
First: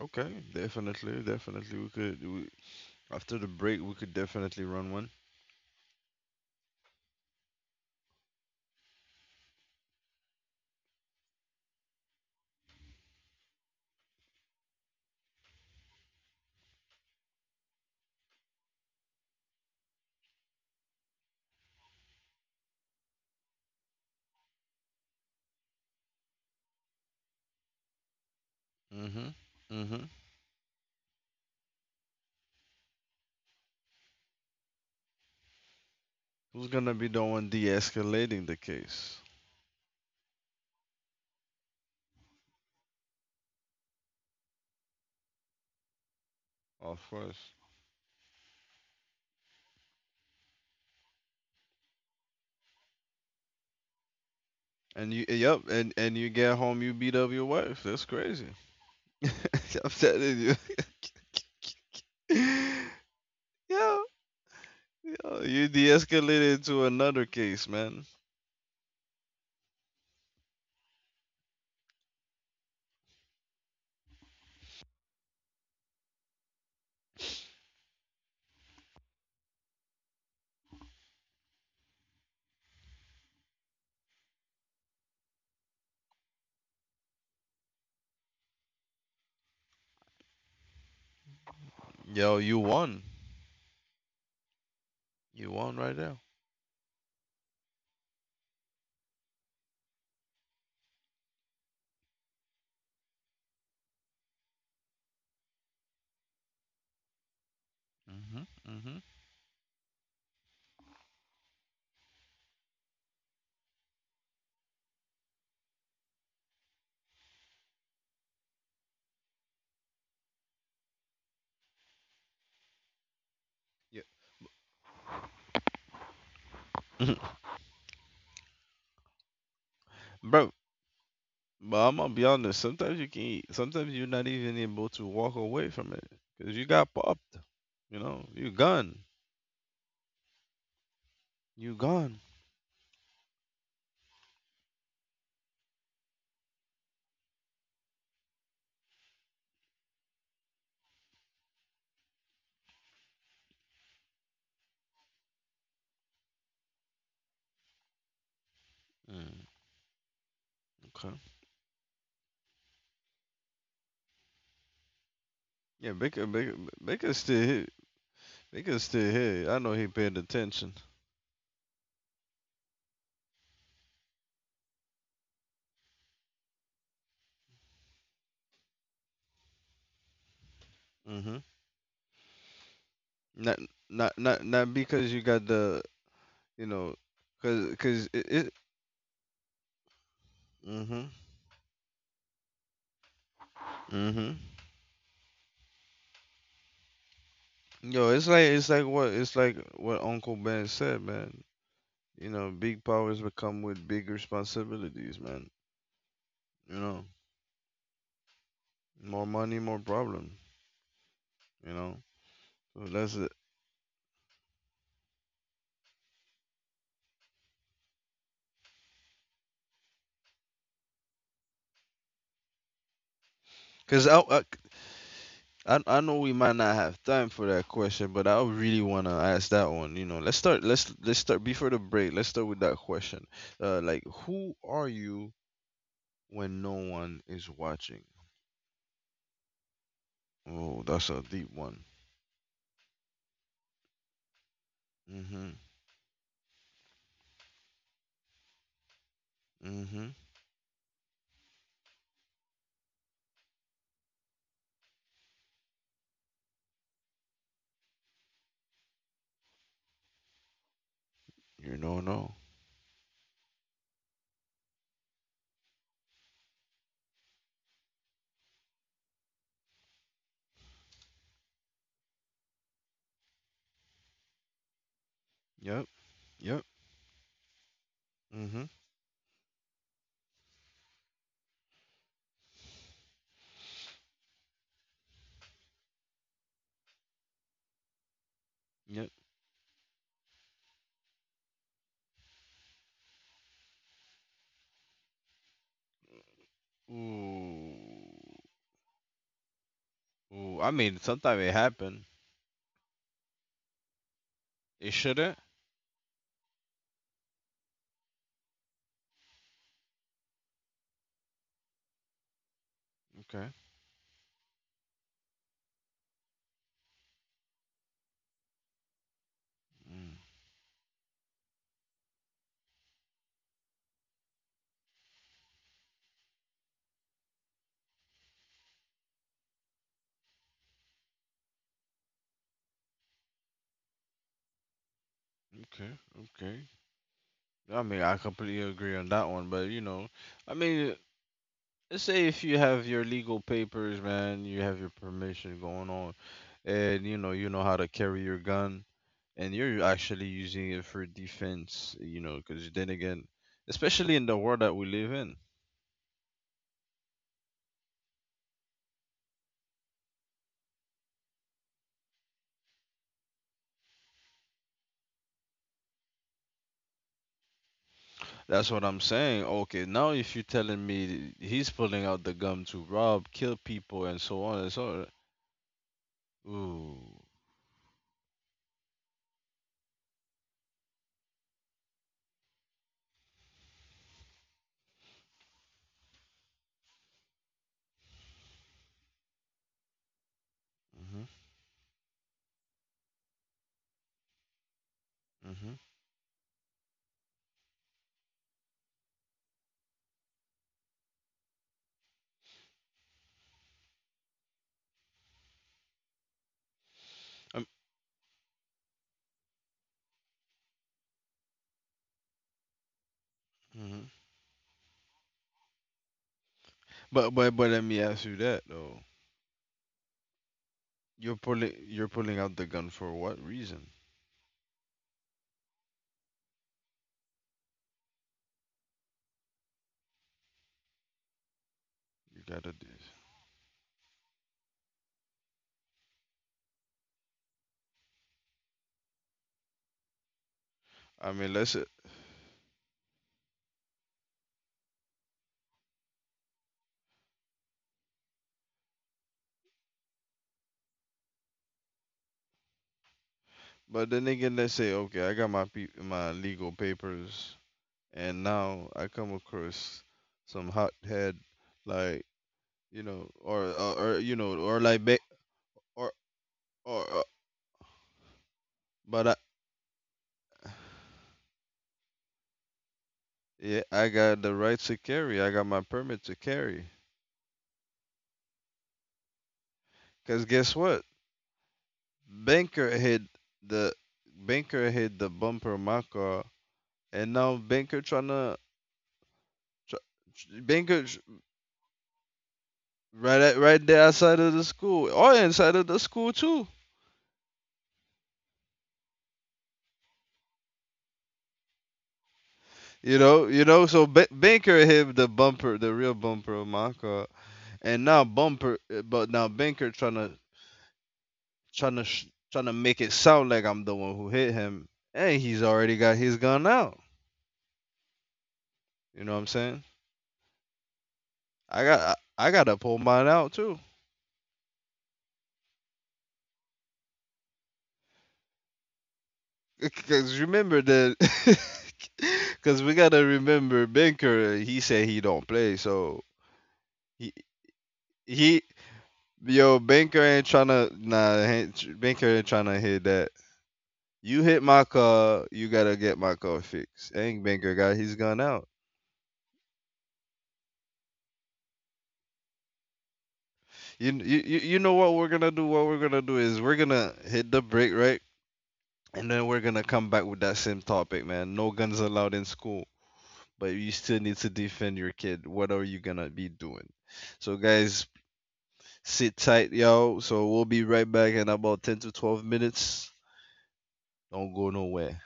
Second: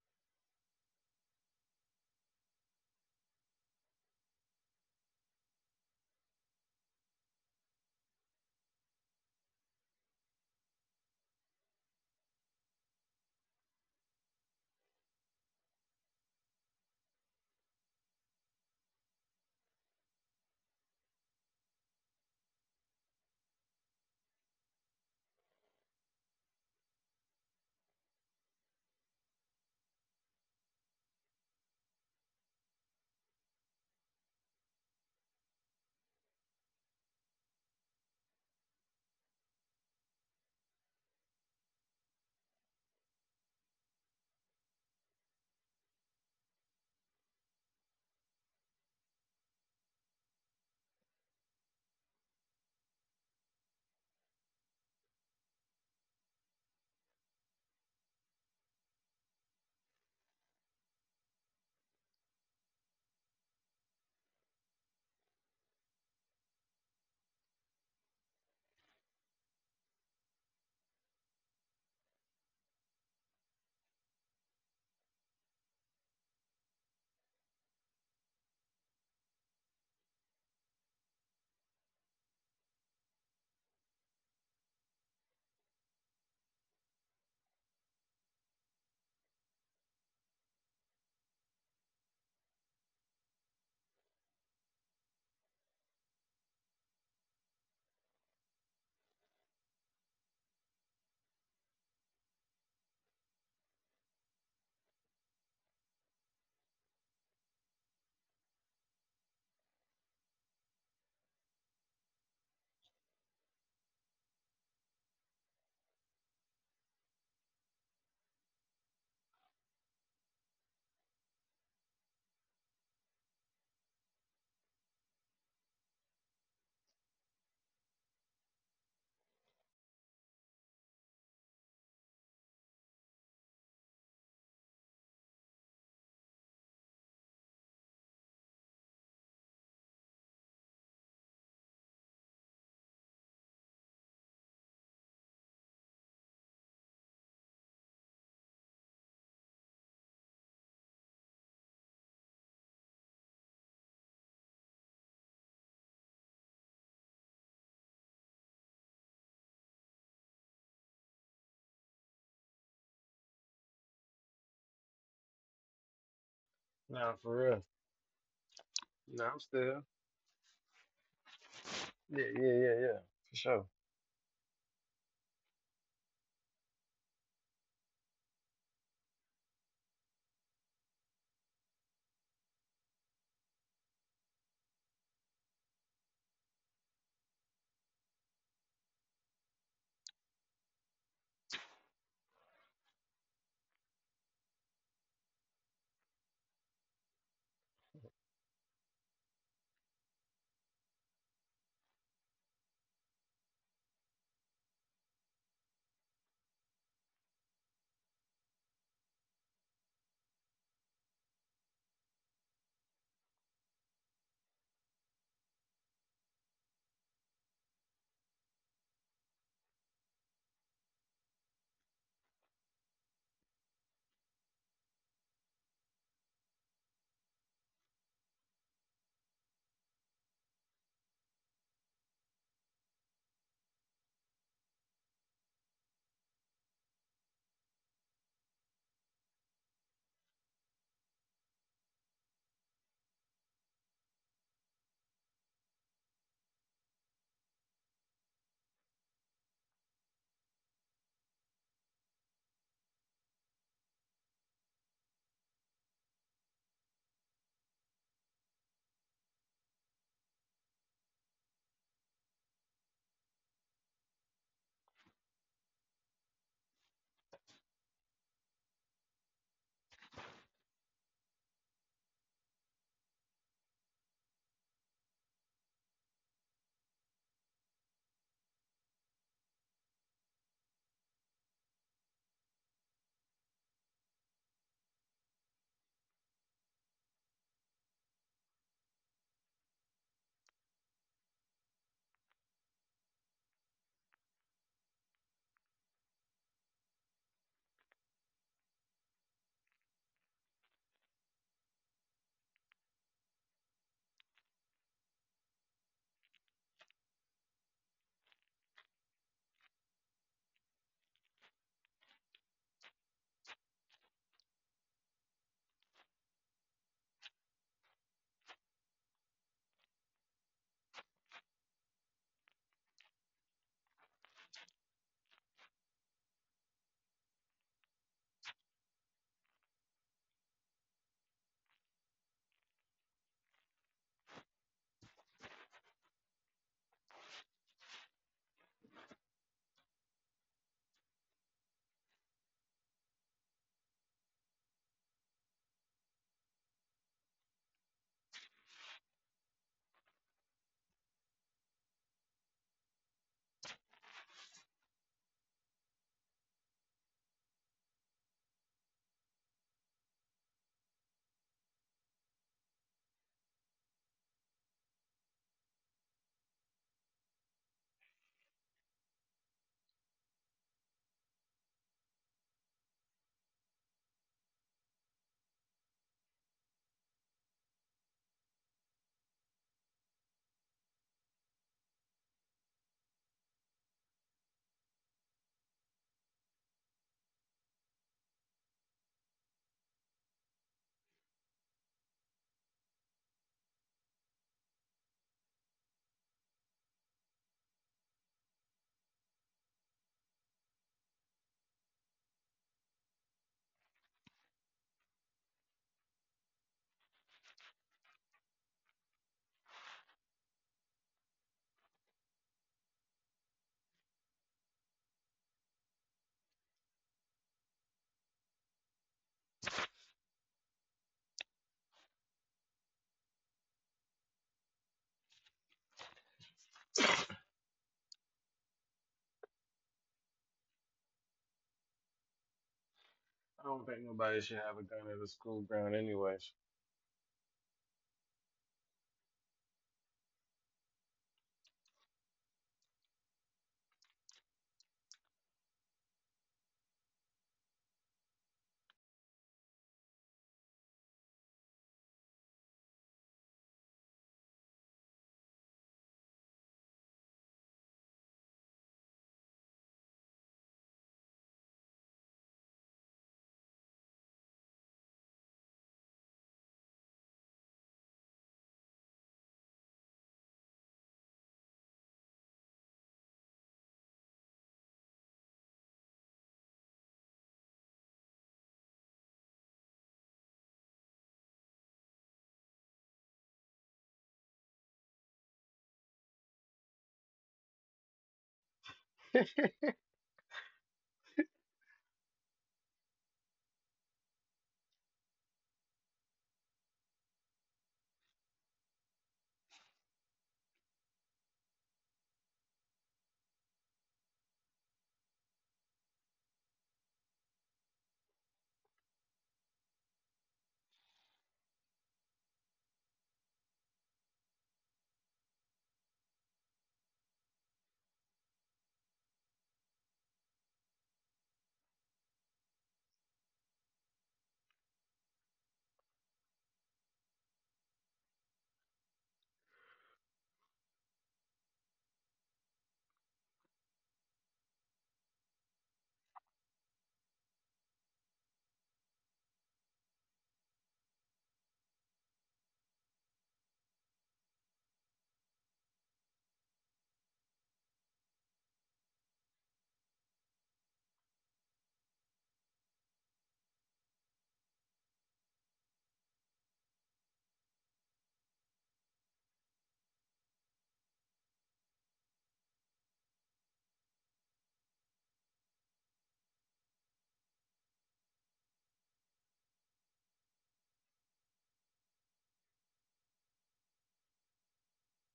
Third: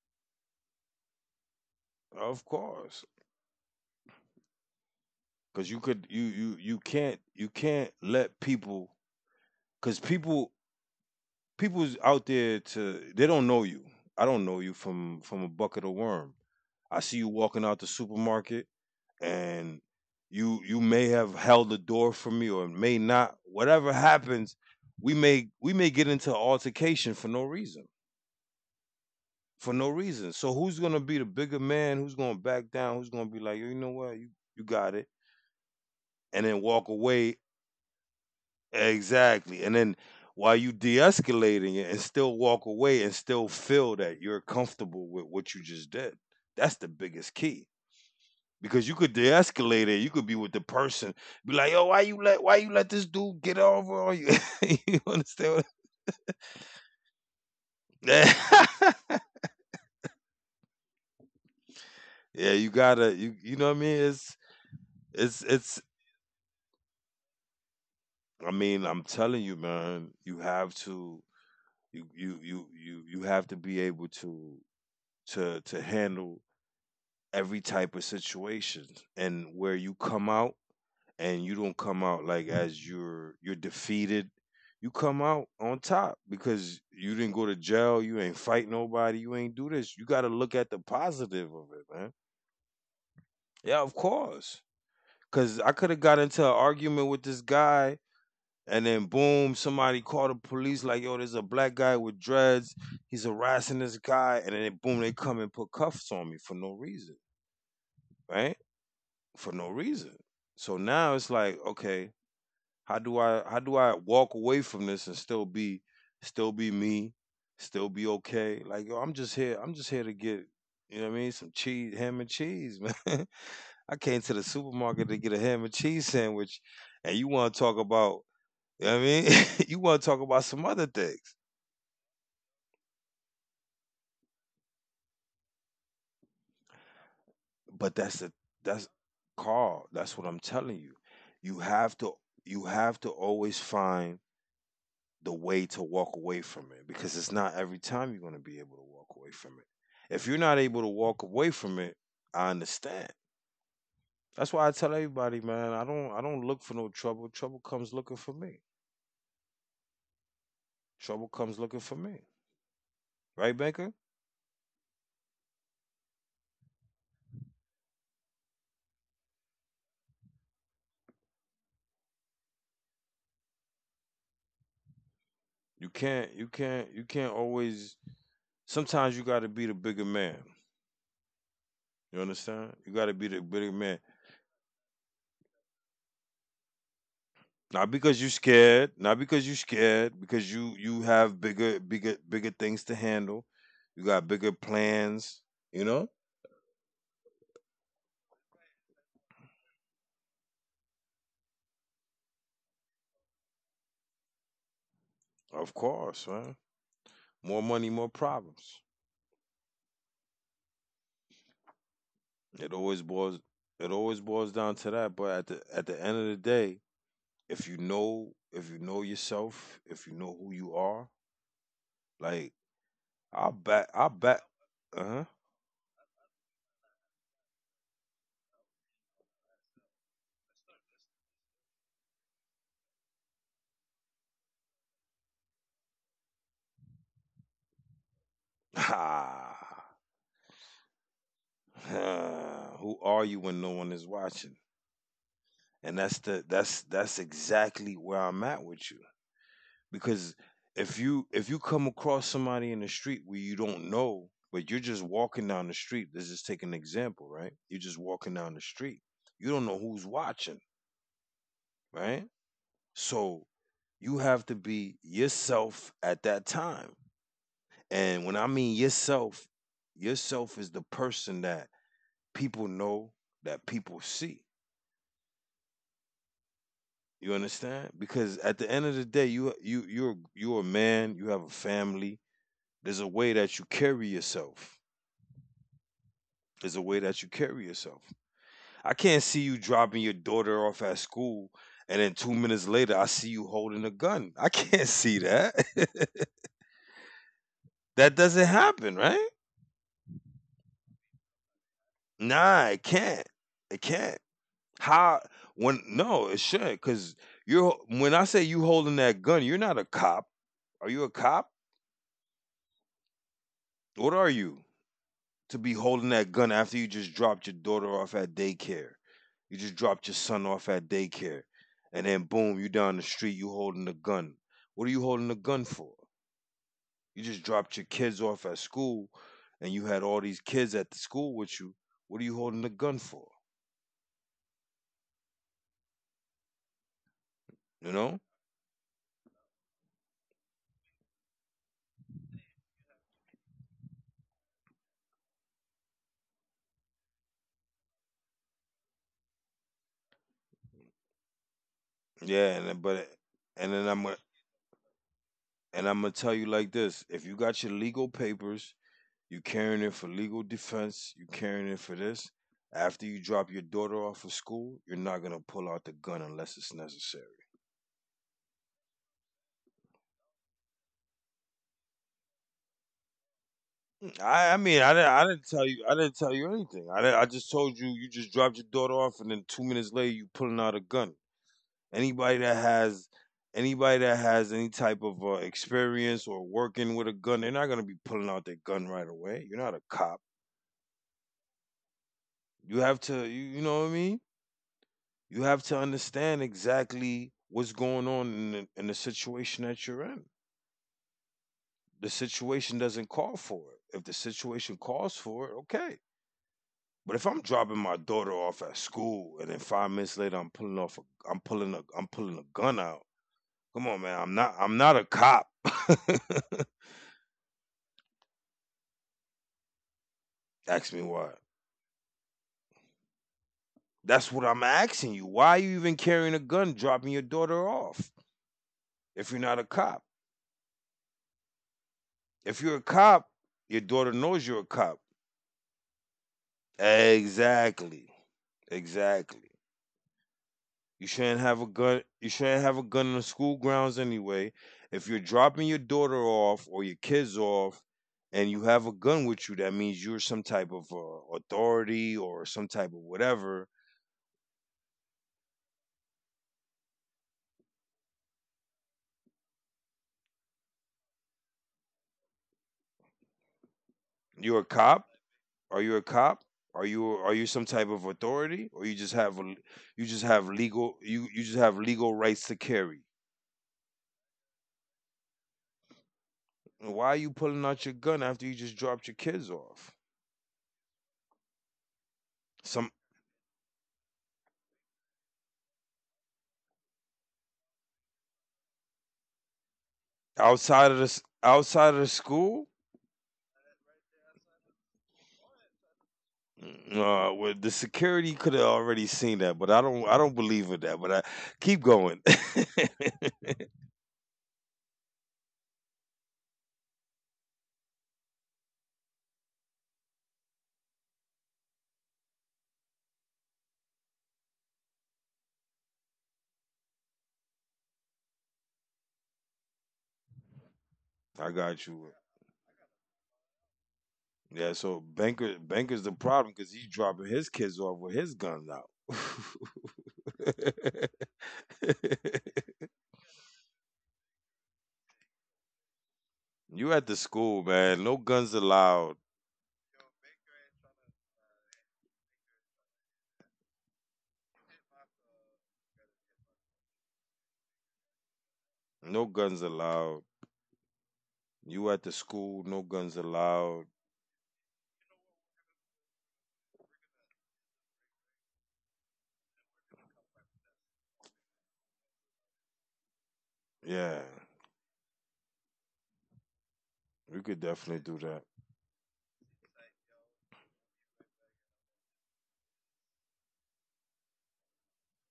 Okay, definitely, definitely.
Of course,
After the break, we could definitely run one.
because you you can't let people because people people's out there to they don't know you. I don't know you from a bucket of worm. I see you walking out the supermarket and you may have held the door for me or may not. Whatever happens, we may get into altercation for no reason
hmm
for no
hmm
reason. So who's gonna be the bigger man? Who's gonna back down? Who's gonna be like, you know what, you got it, and then
Who's
walk
gonna be the
away
one de-escalating the case?
exactly, and then while you de-escalating it and still walk away and still feel that you're comfortable with what you just did. That's the
Of
biggest
course.
key because you could de-escalate it. You could be with the person, be like, yo, why you let this dude get over on you? [LAUGHS] You
And you,
understand?
yep,
What
and you get home, you beat up your wife. That's crazy.
I-
[LAUGHS] I'm telling you. [LAUGHS]
[LAUGHS]
Yo,
yeah, you gotta you know what I mean? It's
yo,
it's
you
it's
de-escalated to another case, man.
I mean, I'm telling you, man, you have to you you have to be able to to handle every type of situation and where you come out and you don't come out like as you're defeated. You come out on top because you didn't go to jail, you ain't fight nobody, you ain't do this. You got to look at the positive of it, man.
Yo, you won.
Yeah, of course.
You
Cuz I
won
could
right
have
there.
got into an argument with this guy. And then boom, somebody called the police like, yo, there's a black guy with dreads. He's harassing this guy. And then boom, they come and put cuffs on me for no reason.
Mhm.
Right?
Mhm.
For no reason. So now it's like, okay, how do I walk away from this and still be me? Still be okay. Like, yo, I'm just here to get, you know what I mean, some cheese, ham and cheese, [LAUGHS] man. I
Yeah.
came to the supermarket to get a ham and cheese sandwich. And you
[LAUGHS]
wanna talk about you know what I mean? [LAUGHS] You want to talk about
Bro,
some other things,
but I'm gonna be honest. Sometimes you can eat. Sometimes you're not even able to walk away from it because you got popped.
but
You
that's
know,
the
you
that's
gone.
Carl. That's what I'm telling you. You
You
have to
gone.
you have to always find the way to walk away from it because it's not every time you're going to be able to walk away from it. If you're not able to walk away from it, I understand. That's why I tell everybody, man. I don't look for no trouble. Trouble comes looking for me.
Mm, okay.
Trouble comes looking for me. Right, Banker?
Yeah, Baker, Baker,
Nah,
Baker's
for
still
real.
here. Baker's still
Nah, I'm
here. I know
still.
he paid attention.
Yeah, yeah, yeah, yeah, for sure.
You can't you can't always. Sometimes you got to be the bigger man.
Mm-hmm.
You understand? You gotta be the
Not,
bigger man.
not because you got the, you know,
Not
because
because
it,
you're
it,
scared, not because you're scared, because you
Mhm.
have bigger bigger things to handle. You got
Mhm.
bigger plans, you know?
Yo, it's like what Uncle Ben said, man. You know, big powers become with big responsibilities, man.
Of course, man.
You know,
More money, more problems.
more money, more problem. You know,
It
so
always
that's it.
boils it always boils down to that. But at the end of the day, if you know yourself, if you know who you are, like I'll
Cause I
bet
I,
uh
I I know we might not have time for that question, but I really wanna ask that one. You know, let's start. Let's start before the break. Let's start with that question. Like, who are you when no one is watching?
huh.
Oh, that's a deep one.
[LAUGHS] Who are you when no one is watching?
Mhm.
And that's the that's exactly where I'm at with you
Mhm.
because if you come across somebody in the street where you don't know but you're just walking down the street, let's just take an example, right? You're just walking down the street, you don't know who's watching,
You don't
right?
know.
So you have to be yourself at that time, and when I mean yourself, yourself is the person that people know, that people see.
Yep. Yep.
You understand? Because at
Mhm.
the end of the day, you're you're a man. You have a family. There's a way that you carry yourself. There's a way that you carry yourself. I
Yep.
can't see you dropping your daughter off at school, and then 2 minutes later, I see you holding a gun. I can't [LAUGHS] see that. [LAUGHS]
Ooh.
That doesn't happen, right?
Ooh. I mean, sometimes it happen.
Nah, it can't. It can't.
It
How?
shouldn't.
When? No, it shouldn't. Because you're when I say you holding that gun, you're not a cop. Are you a cop?
Okay.
What are you? To be holding that gun after you just dropped your daughter off at daycare. You just dropped your
Mm.
son off at daycare. And then boom, you down the street, you holding the gun. What are you holding the gun for? You just dropped your kids off at school and you had all these kids at the school with you. What are you holding the gun for?
Okay. Okay. I
You
mean, I
know?
completely agree on that one, but you know, I mean, let's say if you have your legal papers, man, you have your permission going on, and you know how to carry your gun, and you're actually using it for defense, you know,
Yeah,
because then again,
and then I'm
especially
gonna
in the world that we live in,
and I'm gonna tell you like this: if you got your legal papers, you carrying it for legal defense. You carrying it for this. After you drop your daughter off of school, you're not gonna pull out the gun unless it's necessary.
that's what I'm saying. Okay, now if you're telling me he's pulling out the gun to rob, kill people, and so on and so on.
I didn't tell you, I didn't tell you anything.
Ooh.
I, didn't- I just told you, you just dropped your daughter off, and then 2 minutes later, you pulling out a gun. Anybody that has, anybody that has any type of experience or working with a gun, they're not gonna be pulling out their gun right away. You're not a cop.
Mhm.
You have to, you know what I mean? You have
Mhm.
to understand exactly what's going on in the situation that you're in. The situation doesn't call for it. If the situation calls for it, okay. But if I'm
Um,
dropping my daughter off at school and then 5 minutes later I'm pulling a gun out. Come on,
mhm.
man. I'm not a cop. [LAUGHS]
But let me ask you that though.
Ask me why.
You're pulling out the gun for what reason?
That's what I'm asking you. Why are you even carrying a gun,
I
dropping your daughter off if you're not a cop?
You
If
gotta
you're a
do.
cop, your
don't think
daughter
nobody
knows
should
you're a
have a
cop.
gun at a school ground, anyways.
Exactly. Exactly. You
I
shouldn't
mean,
have a gun. You shouldn't have a gun in the school grounds anyway. If you're dropping your daughter off or your kids off, and you have a gun with you, that means you're some type of authority or some type of whatever.
But then again, let's say okay, I got my my legal papers, and now I come across some hothead like, you know, or, you
You're
know,
a cop. Are you a
or
cop? Are you
or.
are you some type of authority, or you just
But I.
have a, you you just have legal rights to carry?
Yeah, I got the right to carry. I got my permit to carry.
Why are you pulling out your gun after you just dropped your kids off?
Cause guess what?
Some
Banker hit the Banker hit the bumper of my car, and now banker trying to
[LAUGHS]
outside of the
banker tr-
outside of the school,
right at, there outside of the school or inside of the school too.
mm, well, the security could have already seen that, but I don't believe in that. But I keep going.
You
[LAUGHS]
know, you know. So banker hit the bumper, the real bumper of my car, and now bumper, but now banker trying to sh- trying to make it sound like I'm the one who hit him, and he's already got his gun out. You know what I'm saying?
I got you.
Gotta pull mine out too,
Yeah, so banker's the problem because he's dropping his kids off with his guns out.
[LAUGHS] because remember that,
[LAUGHS]
[LAUGHS] because we gotta remember Banker. He said he don't play, so
You at the
he
school, man. No guns
he
allowed.
yo Banker ain't tryna nah ain't- Banker ain't tryna hit that. You hit my car, you gotta get my car fixed. Ain't Banker got his gun out.
No guns allowed. You at the school. No guns allowed.
You know what we're gonna do? What we're gonna do is we're gonna hit the break right, and then we're gonna come back with that same topic, man. No guns allowed in school. But you
Yeah,
still need to defend your kid. What are you gonna be doing?
we
So
could definitely
guys,
do that.
sit tight, y'all. So we'll be right back in about 10 to 12 minutes. Don't go nowhere.